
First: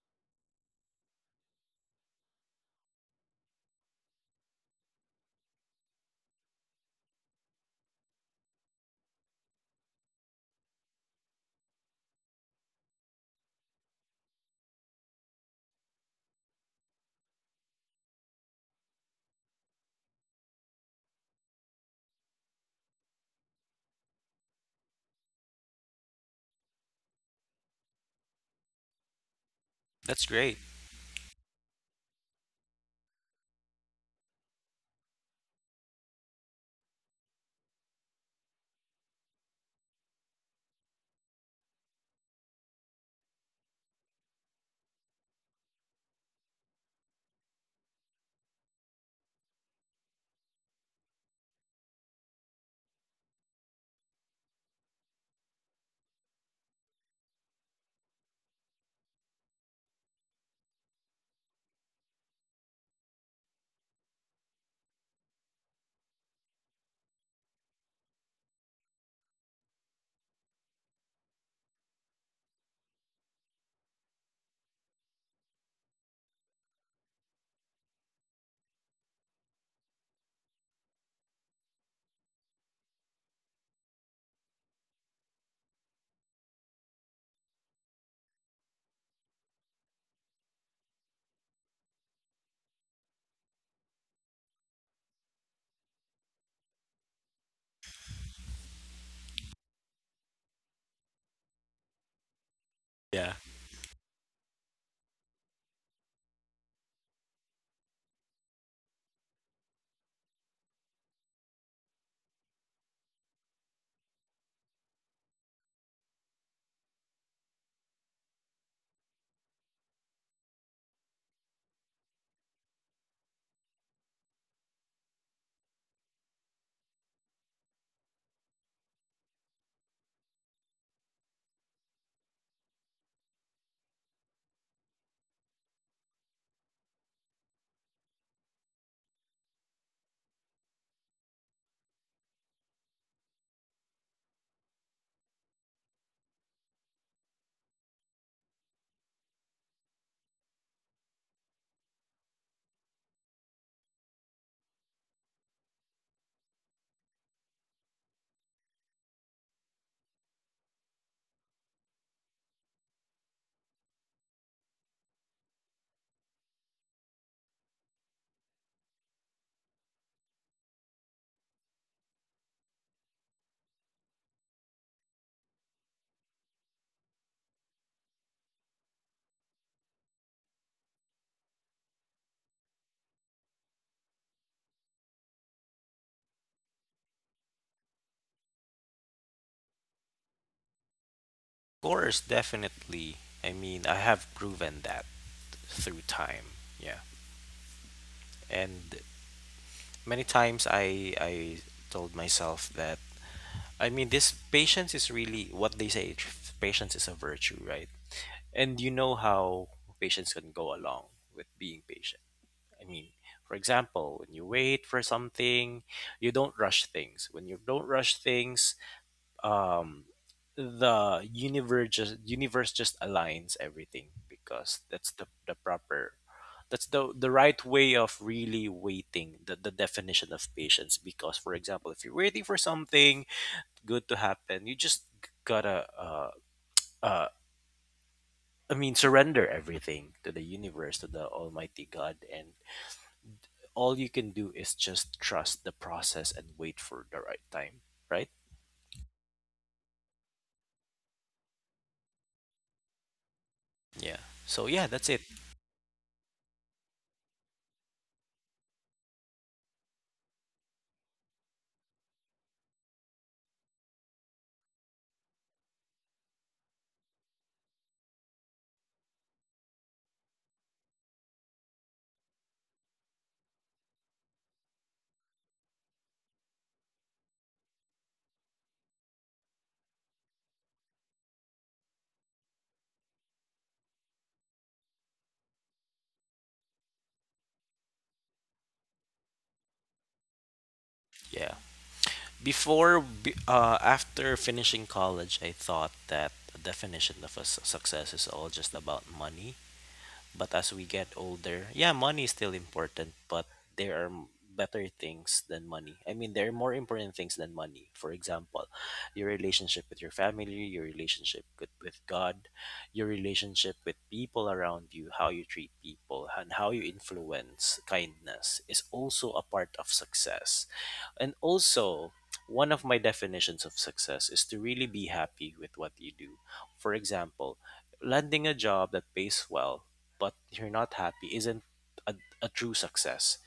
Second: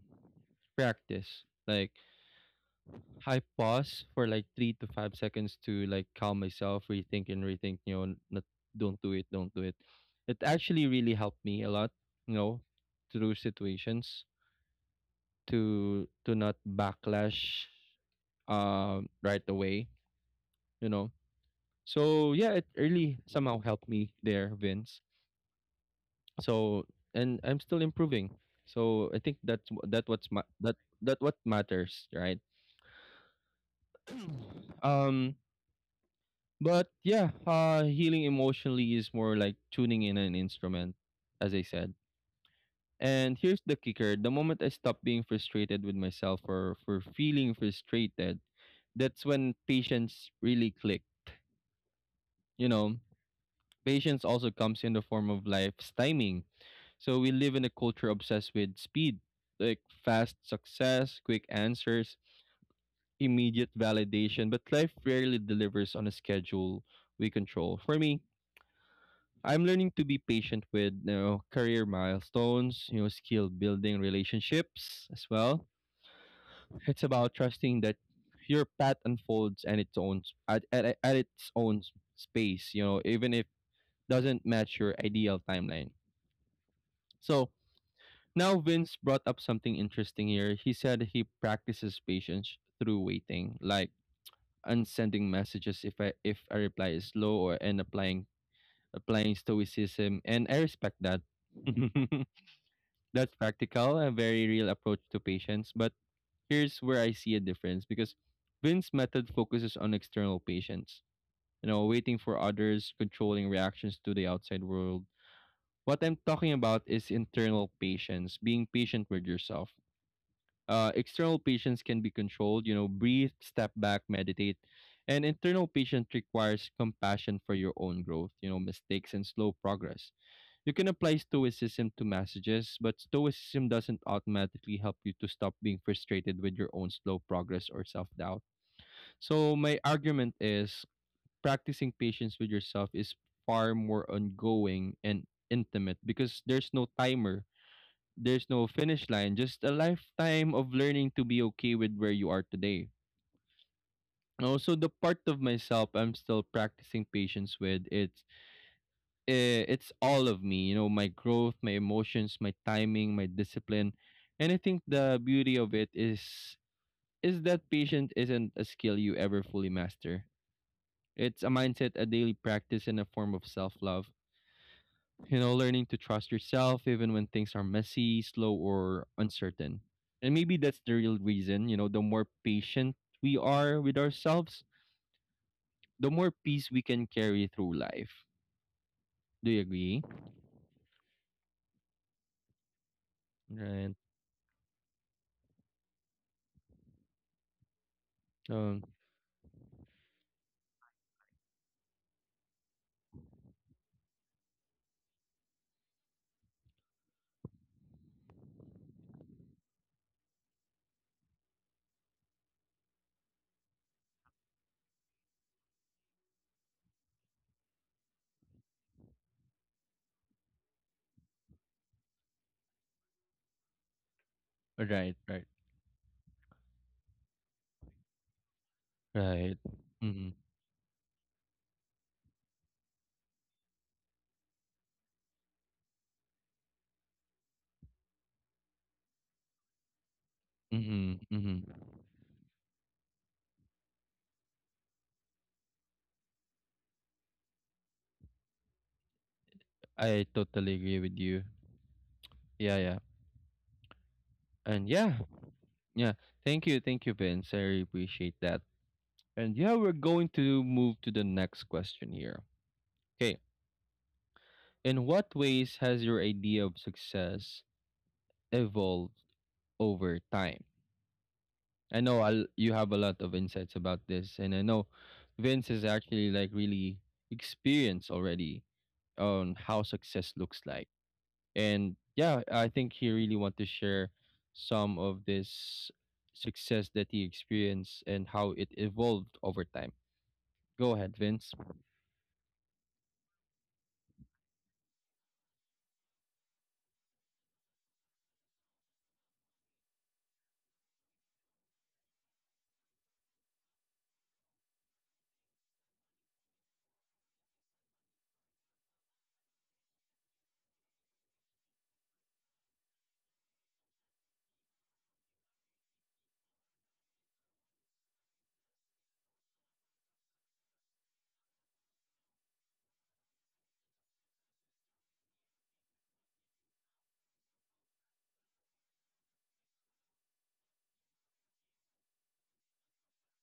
practice. Like, I pause for like three to five seconds to like calm myself, rethink and rethink, you know, n- not, don't do it, don't do it. It actually really helped me a lot, you know, through situations to to not backlash um right away, you know. So yeah, it really somehow helped me there, Vince. So, and I'm still improving, so I think that's wh- that what's That's ma- great. that that what matters, right? um but yeah, uh healing emotionally is more like tuning in an instrument, as I said. And here's the kicker: the moment I stop being frustrated with myself or for feeling frustrated, that's when patience really click, you know. Patience also comes in the form of life's timing. So we live in a culture obsessed with speed, like fast success, quick answers, immediate validation, but life rarely delivers on a schedule we control. For me, I'm learning to be patient with, you know, career milestones, you know, skill building, relationships as well. It's about trusting that your path unfolds and its own at, at, at its own space, you know, even if doesn't match your ideal timeline. So now, Vince brought up something interesting here. He said he practices patience through waiting, like unsending messages if I, if a reply is slow, or and applying applying stoicism. And I respect that. Yeah. That's practical, a very real approach to patience. But here's where I see a difference because Vince's method focuses on external patience. You know, waiting for others, controlling reactions to the outside world. What I'm talking about is internal patience, being patient with yourself. Uh, external patients can be controlled, you know, breathe, step back, meditate. And internal patient requires compassion for your own growth, you know, mistakes and slow progress. You can apply stoicism to messages, but stoicism doesn't automatically help you to stop being frustrated with your own slow progress or self doubt. So, my argument is practicing patience with yourself is far more ongoing and intimate because there's no timer, there's no finish line, just a lifetime of learning to be okay with where you are today. And also, the part of myself I'm still practicing patience with, it's eh, it's all of me. You know, my growth, my emotions, my timing, my discipline, and I think the beauty of it is is that patience isn't a skill you ever fully master. It's a mindset, a daily practice, and a form of self love. You know, learning to trust yourself even when things are messy, slow, or uncertain. And maybe that's the real reason, you know, the more patient we are with ourselves, the more peace we can carry through life. Do you agree? Of course, definitely. I mean, Right. I have proven that through time. Yeah. Um, And many times I I told myself that, I mean, this patience is really what they say, tr- patience is a virtue, right? And you know how patience can go along with being patient. I mean, for example, when you wait for something, you don't rush things. When you don't rush things, um, the universe just universe just aligns everything because that's right, the, right, the proper, that's the the right way of really waiting, the, right. the Mm-hmm. definition of patience. Because for example, if you're waiting for something good to happen, you just gotta uh, uh, I mean, surrender everything to the universe, to Mm-hmm. the Mm-hmm. almighty God, and all you can do is just trust the process and wait for the right time, right? I totally agree with you. Yeah, yeah. Yeah. So yeah, And that's yeah, it. yeah. Thank you, thank you, Vince. I really appreciate that. And yeah, we're going to move to the next question here. Okay. In what ways has your idea of success evolved over time? I know I'll, you have a lot of insights about this, and I know Vince is actually like really experienced already on how success looks like. And yeah, I think he really want to share some of this success that he experienced and how it evolved over time. Go ahead, Vince. Yeah. Before, b- uh, after finishing college, I thought that the definition of a s- success is all just about money. But as we get older, yeah, money is still important, but there are m- better things than money. I mean, there are more important things than money. For example, your relationship with your family, your relationship with, with God, your relationship with people around you, how you treat people, and how you influence kindness is also a part of success. And also, one of my definitions of success is to really be happy with what you do. For example, landing a job that pays well but you're not happy isn't a, a true success.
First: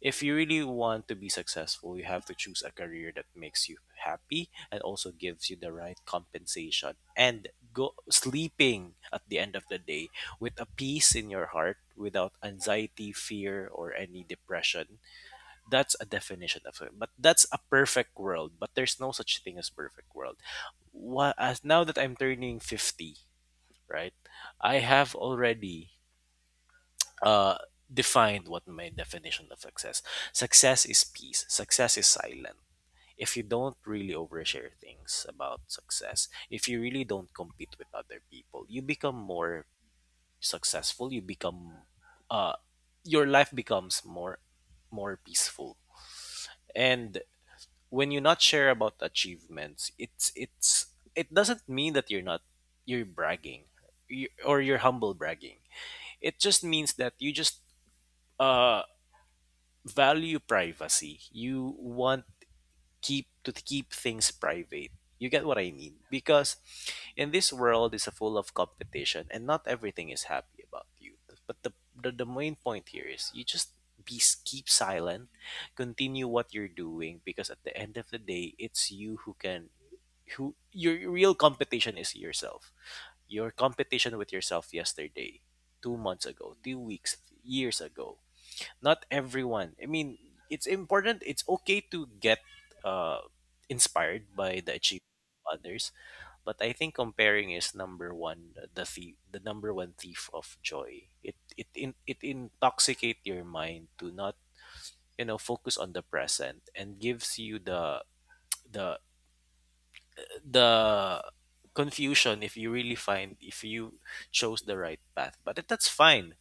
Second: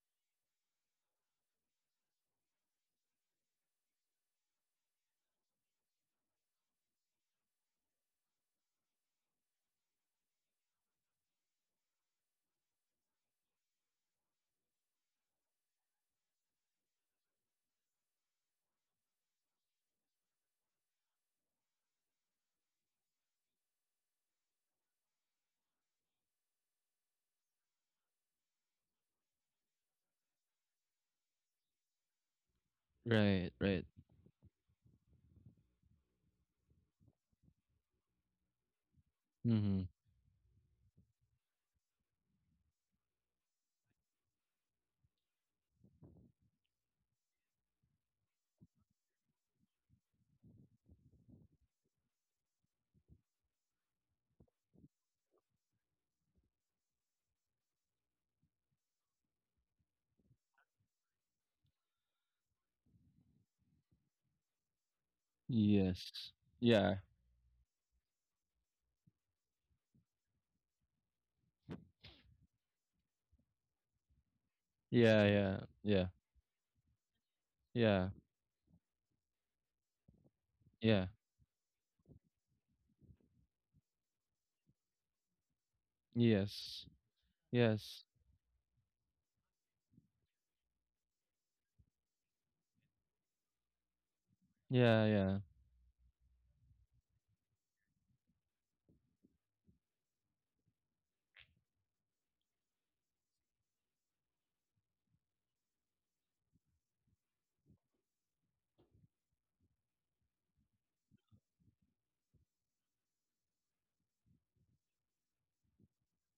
If you really want to be successful, you have to choose a career that makes you happy and also gives you the right compensation. And go sleeping at the end of the day with a peace in your heart without anxiety, fear, or any depression. That's a definition of it. But that's a perfect world. But there's no such thing as perfect world. What as now that I'm turning fifty, right? I have already, uh, defined what my definition of success. Success is peace. Success is silent. If you Right, don't right. really overshare things about success, if you really don't compete with other people, you become more Mm-hmm. successful. You become, uh, your life becomes more, more peaceful. And when you not share about achievements, it's it's it doesn't mean that you're not, you're bragging, you, or you're humble bragging. It just means that you just, uh value privacy. You want keep to keep things private. You get what I mean? Yes. Because Yeah. in this world is full of competition and not everything is happy about you. But the the, the main point here is you just be keep silent, Yeah. Yeah. Yeah. continue what you're doing because at the end of Yeah. the day it's you who can who Yeah. your real competition is yourself. Your competition with yourself yesterday, two months ago, two Yes. weeks, years Yes. ago not everyone. I mean, it's important. It's okay to get uh, inspired by the Yeah, achievement yeah. of others, but I think comparing is number one. The thief, the number one thief of joy. It it in, it intoxicate your mind to not you know focus on the present and gives you the the the confusion if you really find if you chose the right path. But that's fine.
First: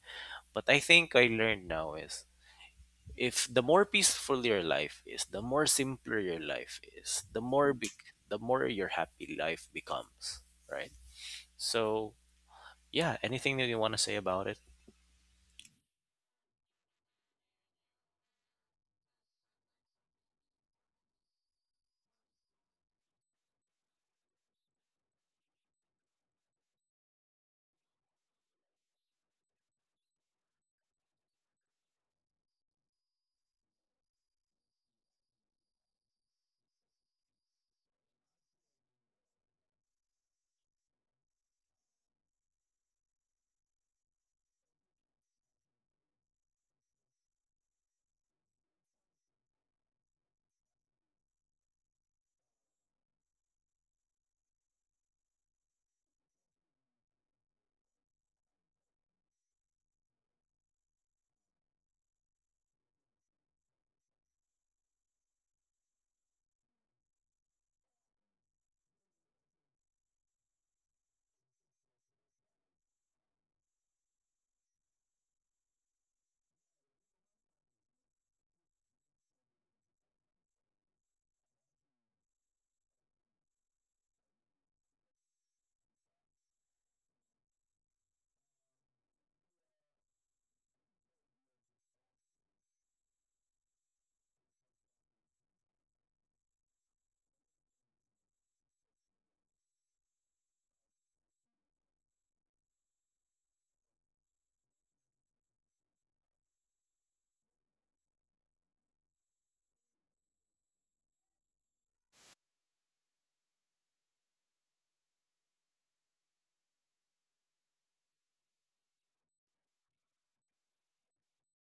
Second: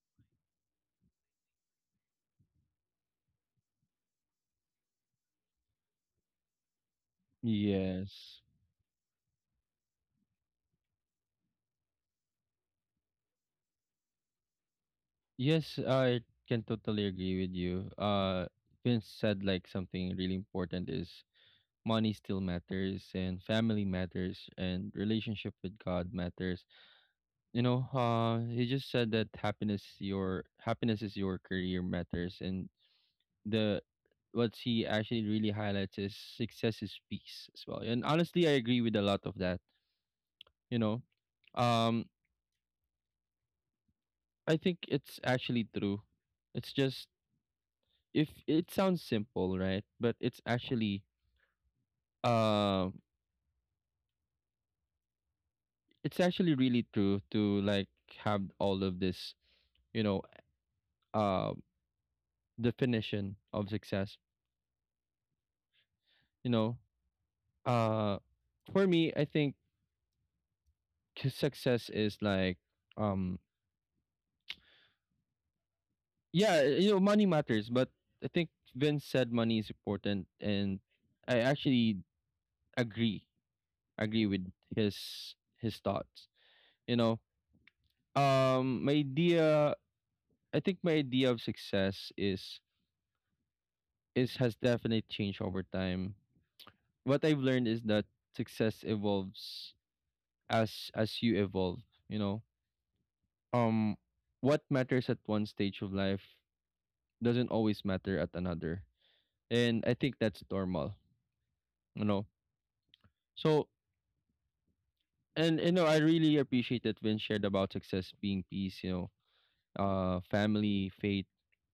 But I think I learned now is if the more peaceful your life is, the more simpler your life is, the more big, the Yes. more your happy life becomes, right? So yeah, anything that you want to say about it? Yes, I can totally agree with you. Uh Vince said like something really important is money still matters and family matters and relationship with God matters. You know, uh he just said that happiness your happiness is your career matters and the what he actually really highlights is success is peace as well. And honestly I agree with a lot of that, you know. Um I think it's actually true. It's just if it sounds simple, right? But it's actually uh, it's actually really true to like have all of this, you know, uh, definition of success. You know, uh, for me, I think success is like, um, yeah, you know, money matters, but I think Vince said money is important, and I actually agree agree with his his thoughts. You know, Um, my idea, I think my idea of success is is has definitely changed over time. What I've learned is that success evolves as as you evolve. You know, um, what matters at one stage of life doesn't always matter at another, and I think that's normal. You know, so and you know, I really appreciate that Vince shared about success being peace. You know, uh, family, faith,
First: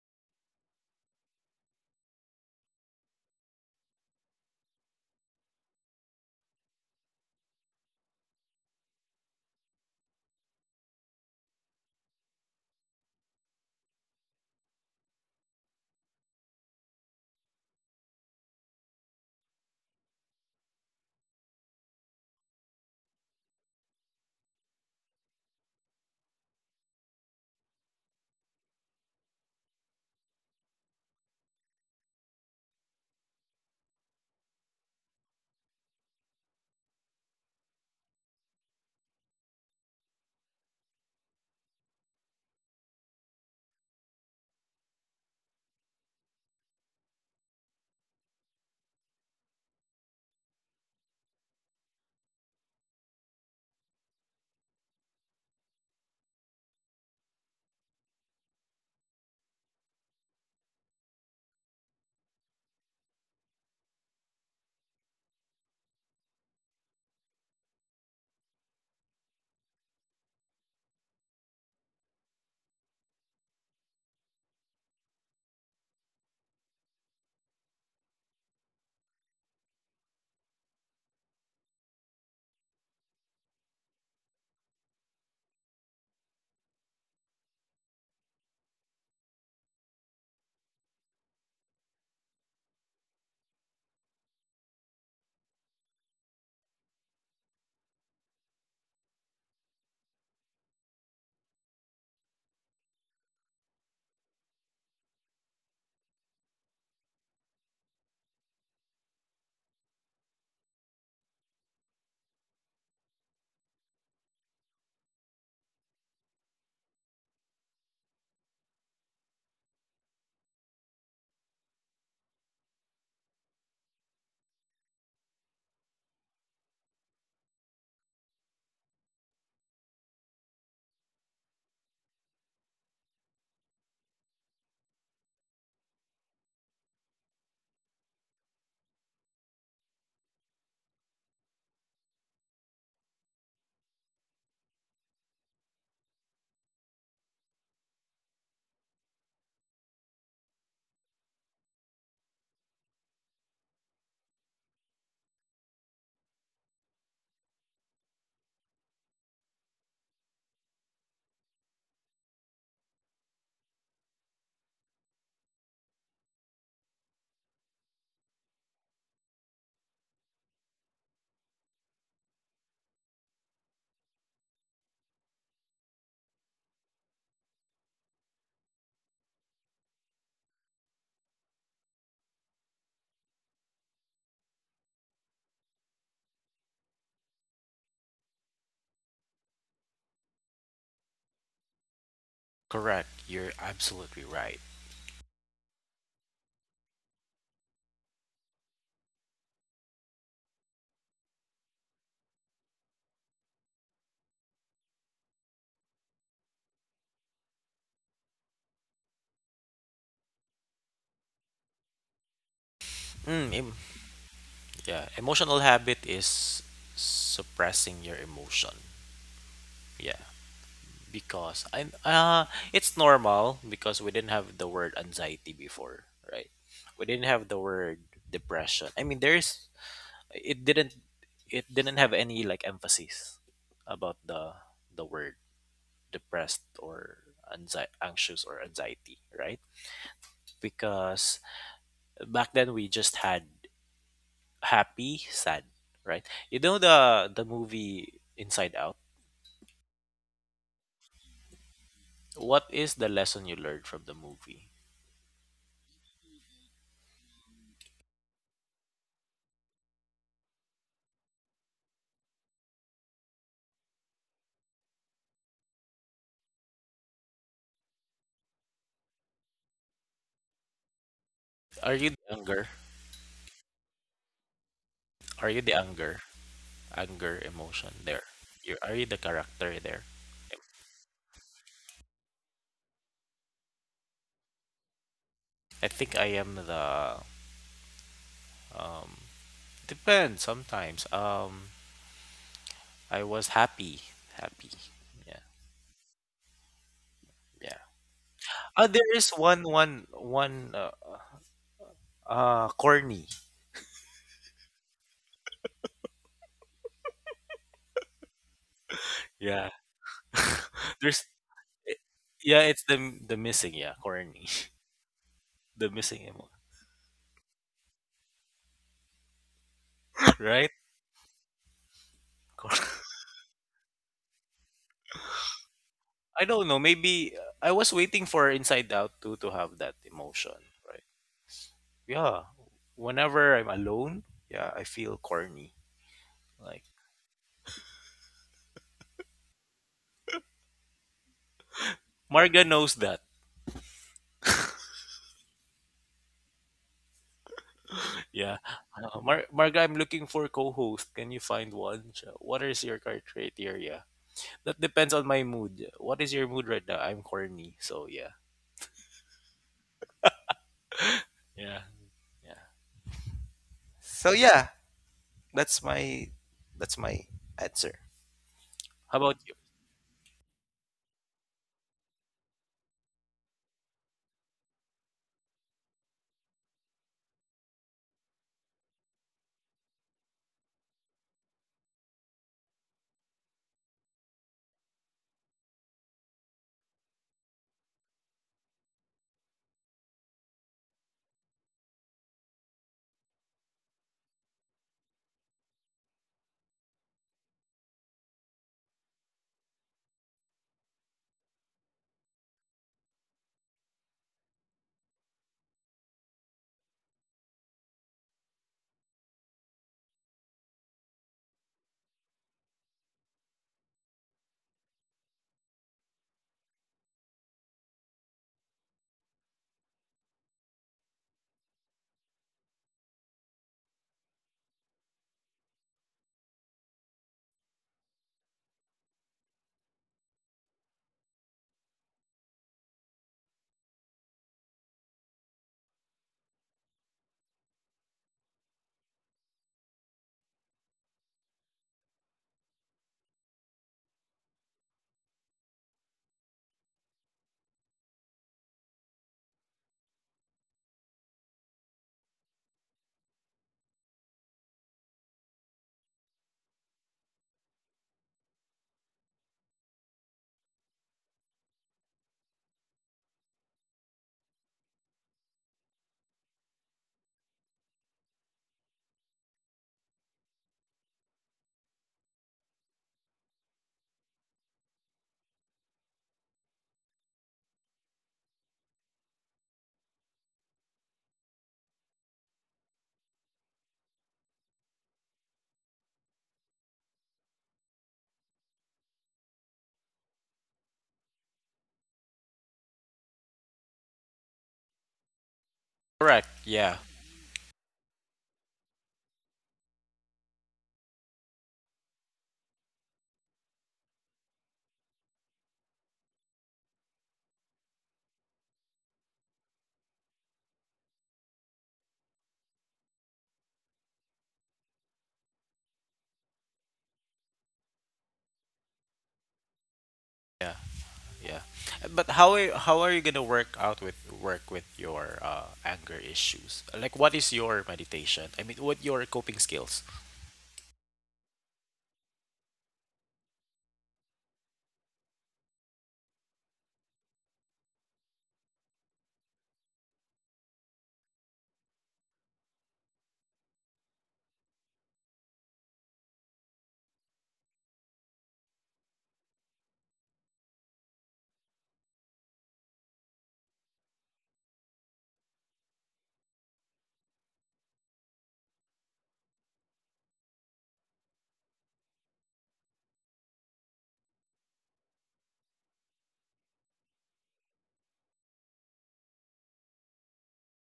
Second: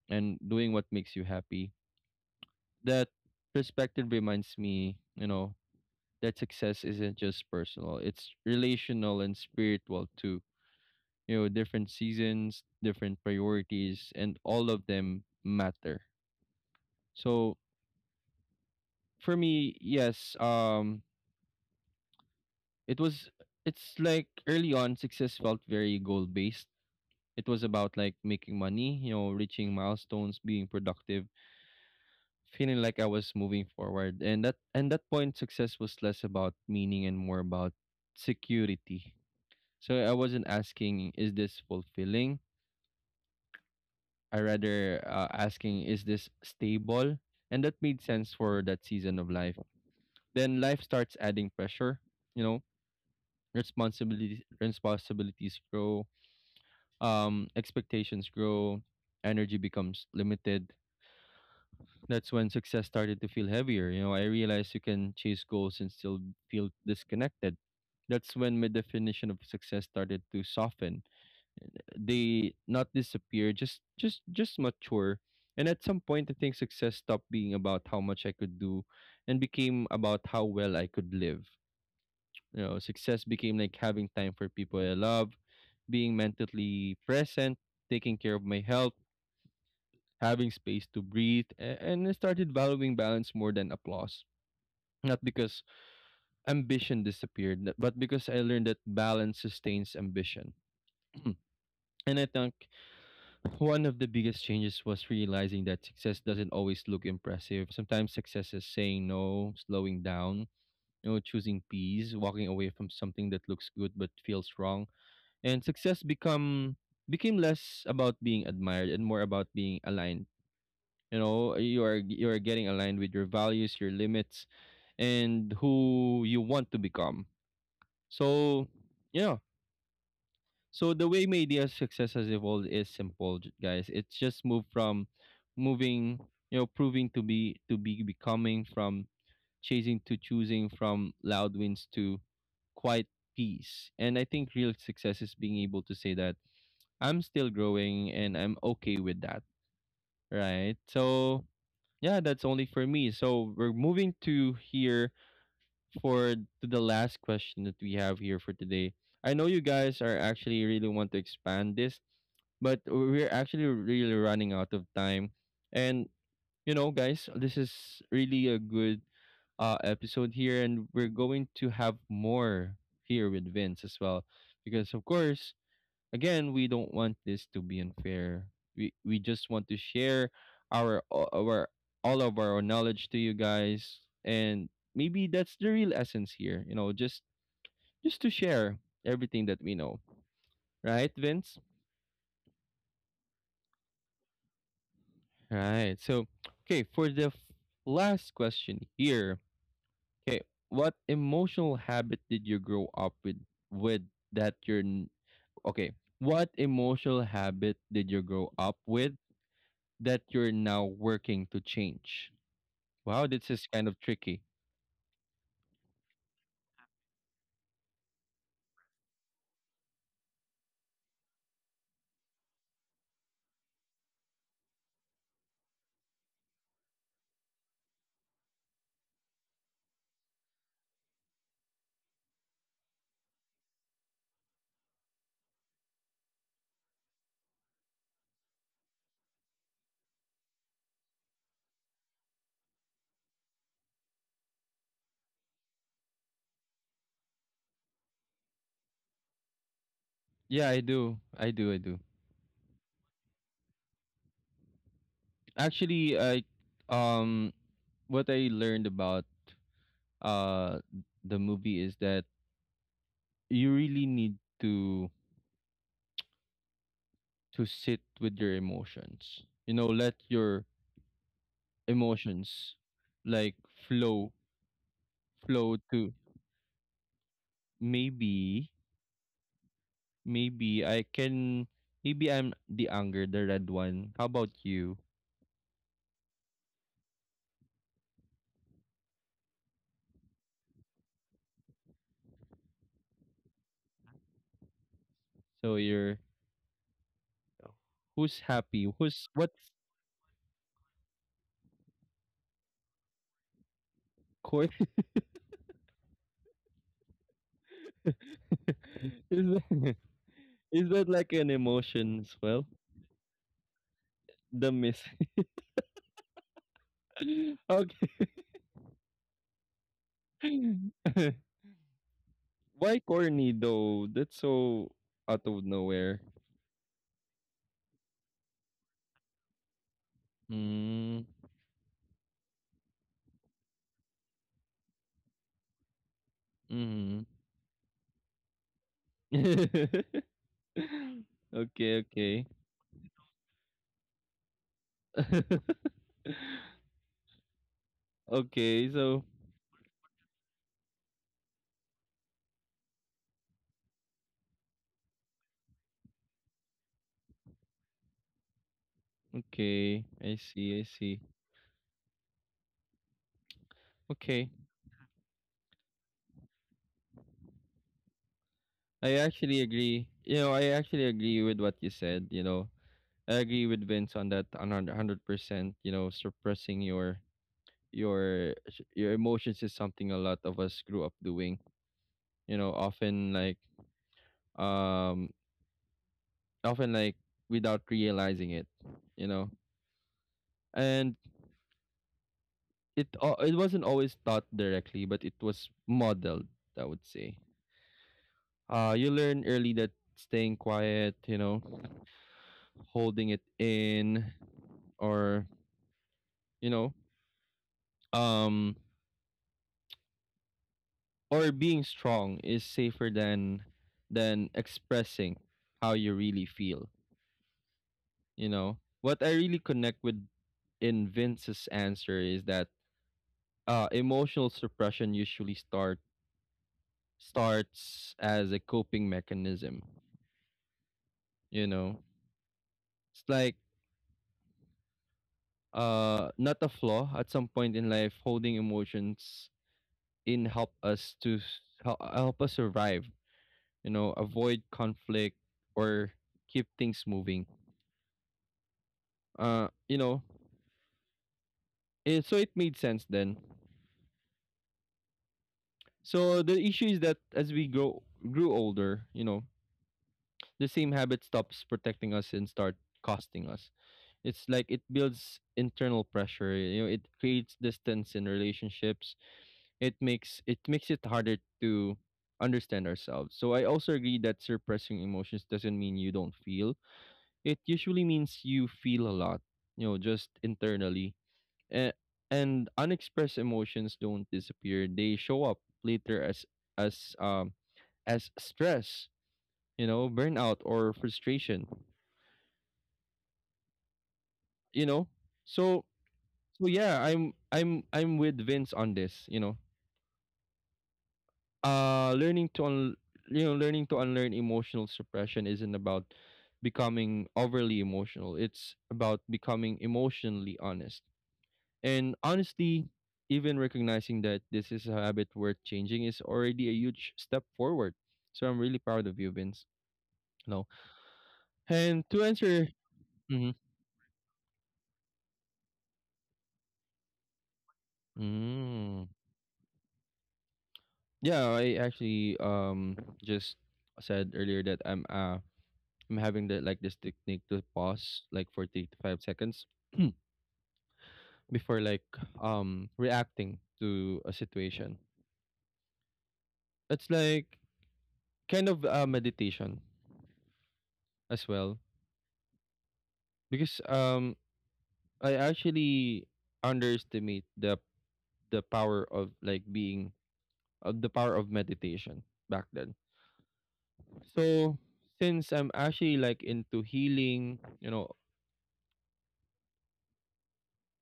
and doing what makes you happy, that perspective reminds me, you know, that success isn't just personal, it's relational and spiritual too. You know, different seasons, different priorities, and all of them matter. So for me, yes, um, it was, it's like early on, success felt very goal based. It was about like making money, you know, reaching milestones, being productive, feeling like I was moving forward. And that and that point success was less about meaning and more about security. So I wasn't asking, is this fulfilling? I rather, uh, asking, is this stable? And that made sense for that season of life. Then life starts adding pressure, you know, responsibilities responsibilities grow, um expectations grow, energy becomes limited, that's when success started to feel heavier. You know, I realized you can chase goals and still feel disconnected. That's when my definition of success started to soften. They not disappear, just just just mature. And at some point I think success stopped being about how much I could do and became about how well I could live. You know, success became like having time for people I love, being mentally present, taking care of my health, having space to breathe, a- and I started valuing balance more than applause. Not because ambition disappeared, n- but because I learned that balance sustains ambition. And I think one of the biggest changes was realizing that success doesn't always look impressive. Sometimes success is saying no, slowing down, you know, choosing peace, walking away from something that looks good but feels wrong. And success become became less about being admired and more about being aligned. You know, you are you are getting aligned with your values, your limits, and who you want to become. So yeah. So the way media's success has evolved is simple, j- guys. It's just moved from moving, you know, proving to be to be becoming, from chasing to choosing, from loud wins to quiet peace. And I think real success is being able to say that I'm still growing and I'm okay with that. Right. So yeah, that's only for me. So we're moving to here for to the last question that we have here for today. I know you guys are actually really want to expand this, but we're actually really running out of time. And you know, guys, this is really a good uh episode here, and we're going to have more here with Vince as well, because of course, again, we don't want this to be unfair. We we just want to share our our all of our knowledge to you guys, and maybe that's the real essence here, you know, just just to share everything that we know. Right, Vince? Correct. You're absolutely right. Right. So, okay, for the f- last question here. Okay, what emotional habit did you grow up with with that you're n- okay, what emotional habit did you grow up with that you're now working to change? Wow, this Mm, is em- kind of tricky. yeah, emotional habit is suppressing your emotion. Yeah, because I uh it's normal because we didn't have the word anxiety before, right? We didn't have the word depression. I mean, there's it didn't it didn't have any like emphasis about the the word depressed or anxi- anxious or anxiety, right? Because back then we just had happy sad, right? You know the the movie Inside Out, Yeah, I do. I do. I do. what is the lesson you learned from the movie? Actually, I, um what I learned about uh the movie is that you really need to to sit with your emotions. You know, let your Are you the anger? emotions like flow are you the flow to anger anger emotion there? maybe. You are you the character there? Maybe I can, maybe I'm the anger, the red one. How about you? I think I am the, um, depends sometimes. Um, I was happy, happy. Yeah, So you're, yeah. who's Oh, happy? there Who's is one, what's one, one. Uh, uh corny. core? Is Yeah, that, is that there's, like an eh, emotion as yeah, well? it's the the missing. Yeah, corny. The miss. The missing emo, Okay. right? Why Cor- corny though? That's so out of nowhere. I don't know. Maybe uh, I was waiting for Inside Out too to have that emotion, right? Mm, Yeah. Whenever I'm alone, yeah, I feel corny. Like mm. Okay, okay. Marga knows that. Yeah. Okay, Uh, so Mar- Marga, I'm looking for co-host. Can you find one? Siya, what is your criteria? That depends on my mood. What is your mood right now? I'm corny, so yeah, okay, I see, I see. yeah, yeah. So Okay. yeah, that's my that's my answer. I How about you? actually agree. You know, I actually agree with what you said, you know. I agree with Vince on that on one hundred percent, you know, suppressing your your s- your emotions is something a lot of us grew up doing, you know, often like um often like without realizing it, you know. And it al- it wasn't always taught directly, but it was modeled, I would say. Uh you learn early that staying quiet, you know, holding it in, or you know um or being strong is safer than than expressing how you really feel. You know, what I really connect with in Vince's answer is that uh emotional suppression usually start starts as a coping mechanism, you know. It's like, uh not a flaw. At some point in life, holding emotions in help us to s- hel- help us survive, you know, avoid conflict or keep things moving. Uh, you know, it, so it made sense then. So the issue is that as we grow grew older, you know, the same habit stops protecting us and start costing us. It's like it builds internal pressure. You know, it creates distance in relationships. It makes it makes it harder to understand ourselves. So I also agree that suppressing emotions doesn't mean you don't feel. It usually means you feel a lot, you know, just internally. And, and unexpressed emotions don't disappear. They show up later as as um as stress, you know, burnout or frustration, you know. So Correct. so Yeah, yeah, I'm I'm I'm with Vince on this, you know. Uh learning to un- you know, learning to unlearn emotional suppression isn't about becoming overly emotional. It's about becoming emotionally honest. And honestly, even recognizing that this is a habit worth changing is already a huge step forward. So I'm really proud of you, Vince. No. yeah, yeah. And to But how answer, are how are you gonna mhm, work out with work with your uh, anger issues? Like, what is your meditation? I mean, what mm, your coping skills? yeah, I actually um just said earlier that I'm uh I'm having that like this technique to pause like for three to five seconds before like um reacting to a situation. It's like kind of, uh, meditation as well, because um I actually underestimate the the power of like being of the power of meditation back then. So since I'm actually like into healing, you know,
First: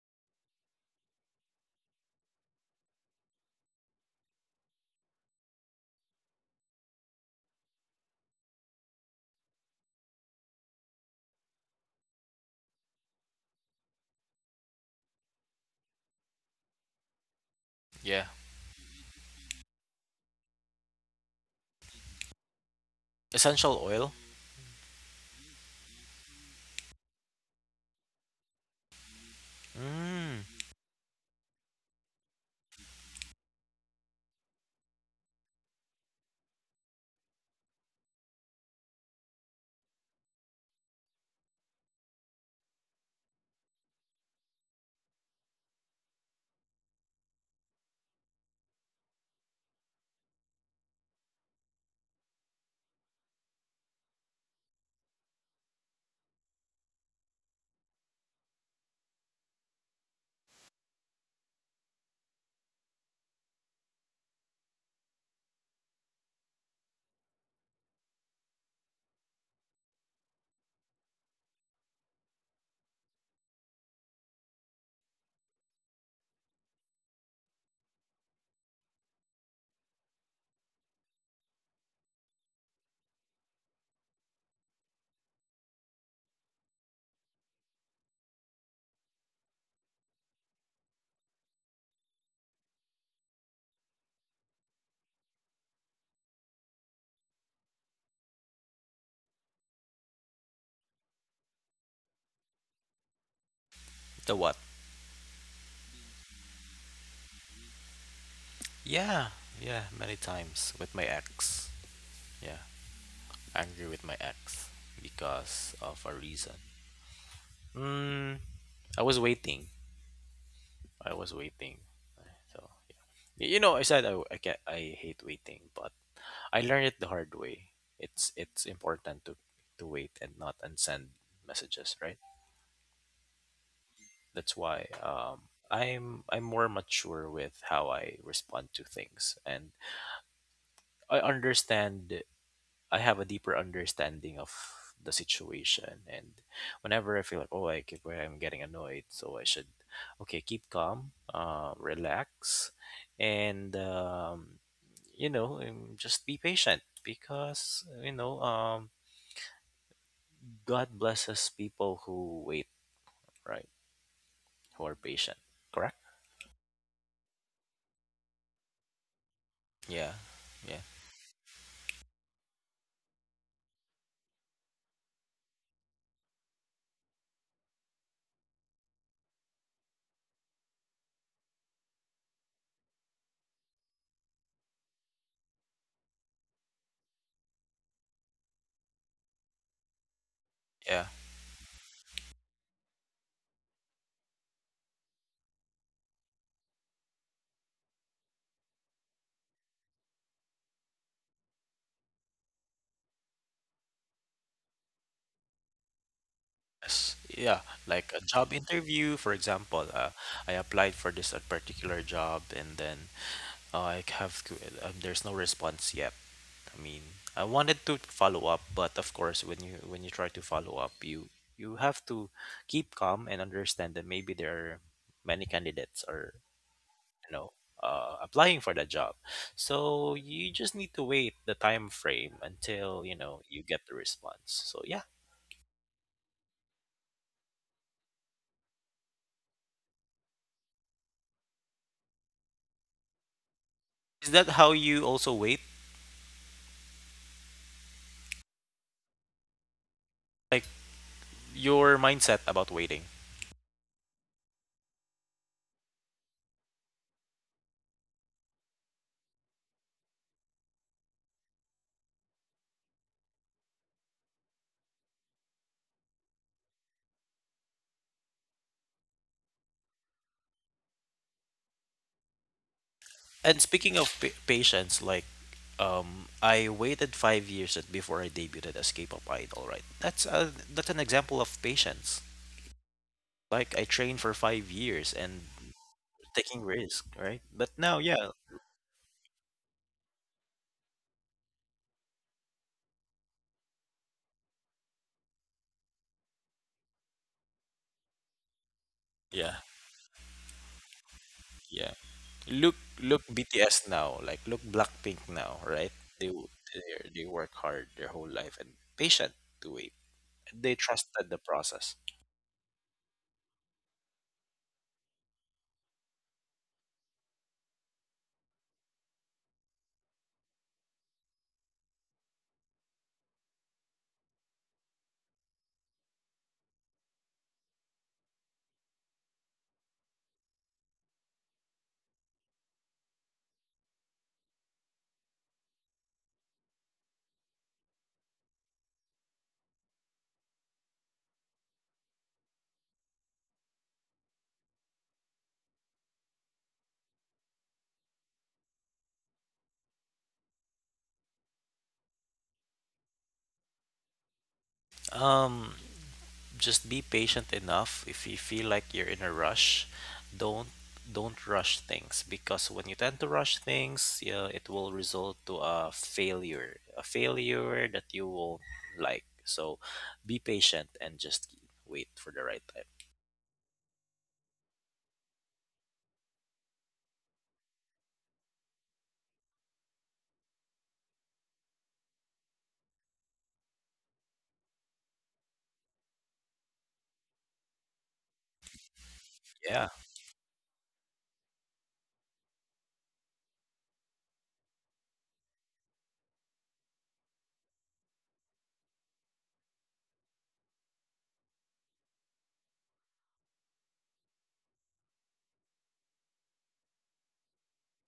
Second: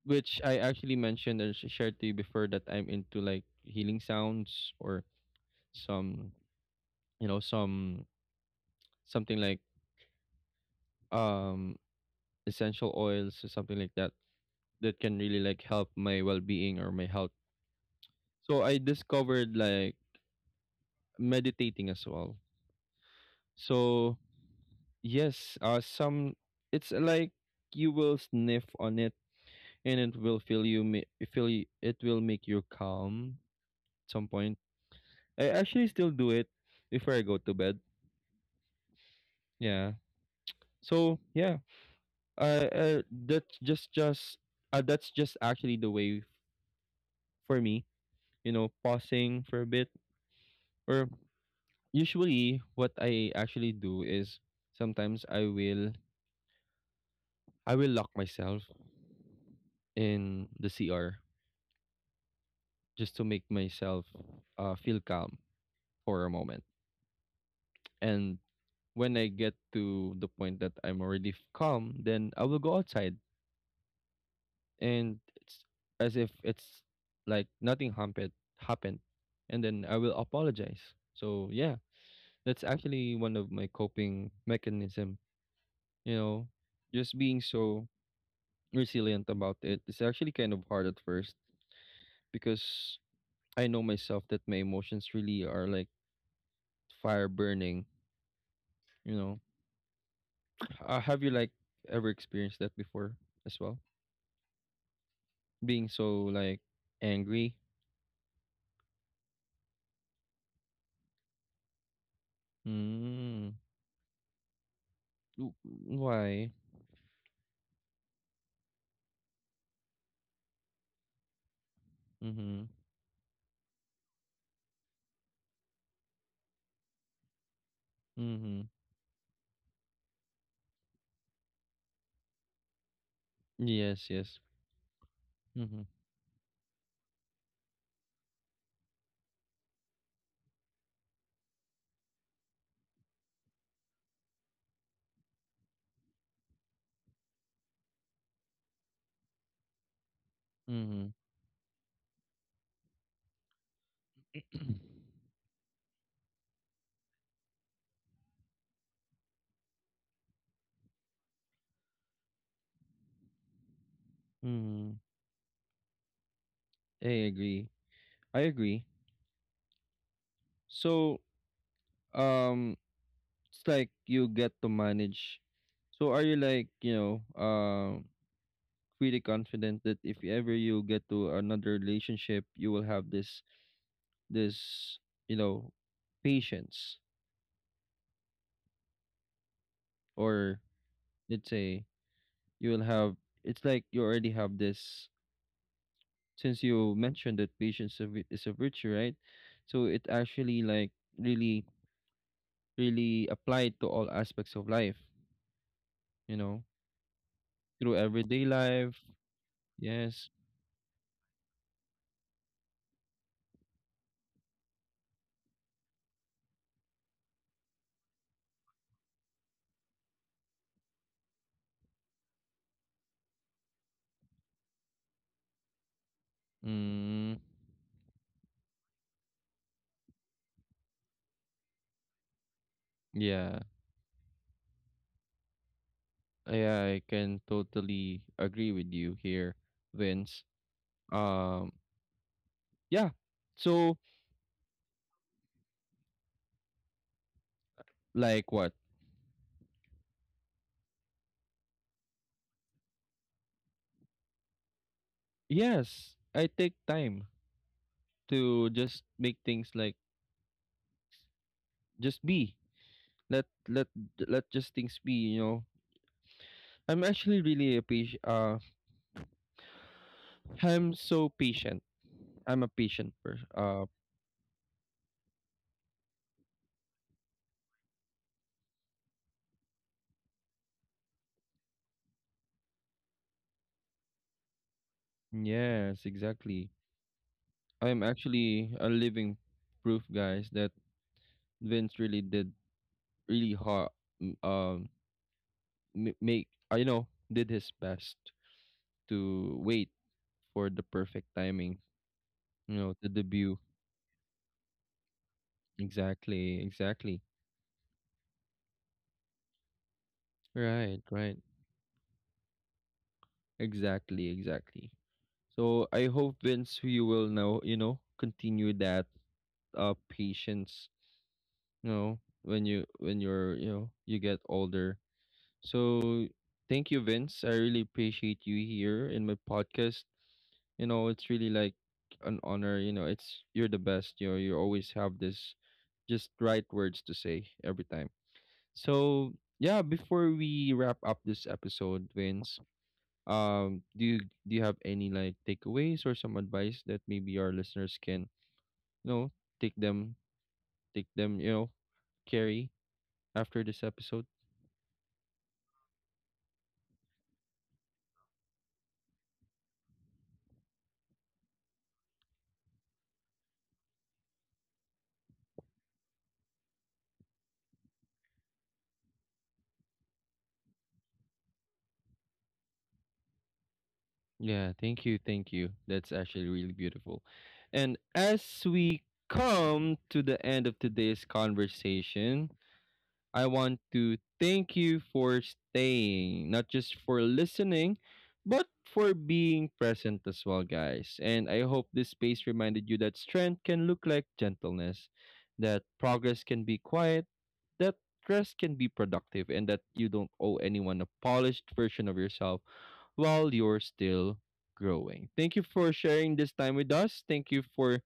which I actually mentioned and sh- shared to you before, that I'm into like healing sounds or some, you know, some something like, um essential oils or something like that that can really like help my well-being or my health. Yeah, So I discovered like meditating as well. essential oil. So yes, uh, some, it's like you will sniff on it and it will Mm, feel you ma- feel you, it will make you calm at some point. I actually still do it before I go to bed. Yeah. So yeah, uh, uh that's just just uh, that's just actually the way for me. You know, pausing for a bit. Or usually, what I actually do is sometimes I will I will lock myself in the C R just to make myself, uh, feel calm for a moment. And when I get to the point that I'm already f- calm, then I will go outside, and it's as if it's like nothing happened, happened, and then I will apologize. So yeah, that's actually one of my coping mechanism. You know, just being so resilient about. It's actually kind of hard at first because I know myself that my emotions really are like fire burning. You know, Uh, have you like ever experienced that before as well? the what? Being so like angry? Yeah, yeah, many times with my ex. Yeah, Mm. angry with my ex w- because of a Why? reason. Mm, I was waiting. I was waiting. Mm-hmm. So y- you know, I said I w- I can I hate waiting, but I learned it the hard way. It's Mm-hmm. it's important to to wait and not and send messages, right? Yes, yes. That's why um Mm-hmm. I'm I'm more mature with how I respond to things. And I understand I have a deeper understanding of the situation. And whenever I feel like, oh, I keep, I'm getting annoyed, so I should, okay, keep Mm-hmm. calm, uh, relax, and, um, you know, um, just be patient because, you know, um, God blesses people who wait, right? Who Mm-hmm. are patient, correct? I agree. I agree. Yeah, yeah, So, um, it's like you get to manage. So are you like, you know, um pretty confident that if ever you get to another relationship, you will have this this, you know, patience, or yeah. let's say you will have, it's like you already have this. Since you mentioned that patience is a vi- is a virtue, right? So it actually like really really applied to all aspects of life, you know, Yes, yeah. through Like a job everyday life. interview, for example. Uh, yes. I applied for this uh, particular job, and then I have to, um, there's no response yet. I mean, I wanted to follow up, but of course, when you when you try to follow up, you you have to keep calm and understand that maybe there are many candidates or you Mm, know uh, applying for the job. So you just need to wait the time frame until you know you yeah. get the response. So yeah, Yeah, I can totally agree with you here, Vince. um yeah, so is that how you also wait? like what? Like your mindset about waiting? Yes, I take time to just make things like just be, let let let just things be, you know. I'm actually really a patient, uh I'm so patient, I'm a patient person, And uh speaking of pa- patience, like um, I waited five years at- before I debuted as K-pop idol. Right, that's a, that's an example of patience. Like I trained for five years and yes, taking exactly. risk. Right, but now, I'm yeah, actually a living proof, guys, that Vince really did really hard, m- um m- make uh, you know, did his best yeah, to wait for the perfect timing. yeah. Look, You know, the look debut, B T S now. Like look Blackpink now. Right, they w- exactly, they they exactly. work hard their whole life and patient to wait. They Right, trusted the right, process. exactly, exactly. So I hope, Vince, you will know, you know, continue that uh patience, you know, when you when you're, you know, you get older. So thank you, Vince. I really appreciate you here in my podcast. You know, it's really like an honor, you know, it's you're the best, you know, you always have this just right words to say every time. So yeah, before we wrap up this episode, Vince, um do you do you have any like takeaways or some advice that maybe our listeners can, you know, take them take them you know carry after this episode? Um, just be patient enough if you feel like you're in a rush, don't don't rush things because when you tend to rush things, yeah, it will result to a failure, a failure that you won't like. So be patient and just wait for the right time. Yeah, thank you, thank you, that's actually really beautiful. And as we come to the end of today's conversation, I want to thank you for staying, not just for listening, but for being Yeah, present as well, guys. And I hope this space reminded you that strength can look like gentleness, that progress can be quiet, that rest can be productive, and that you don't owe anyone a polished version of yourself while you're still growing. Thank you for sharing this time with us. Thank you for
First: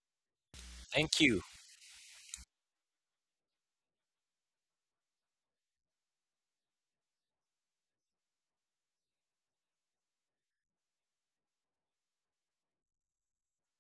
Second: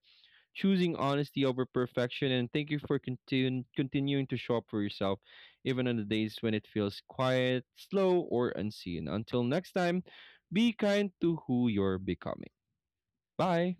choosing thank you. honesty over perfection, and thank you for continu- continuing to show up for yourself, even on the days when it feels quiet, slow, or unseen. Until next time, be kind to who you're becoming. Bye.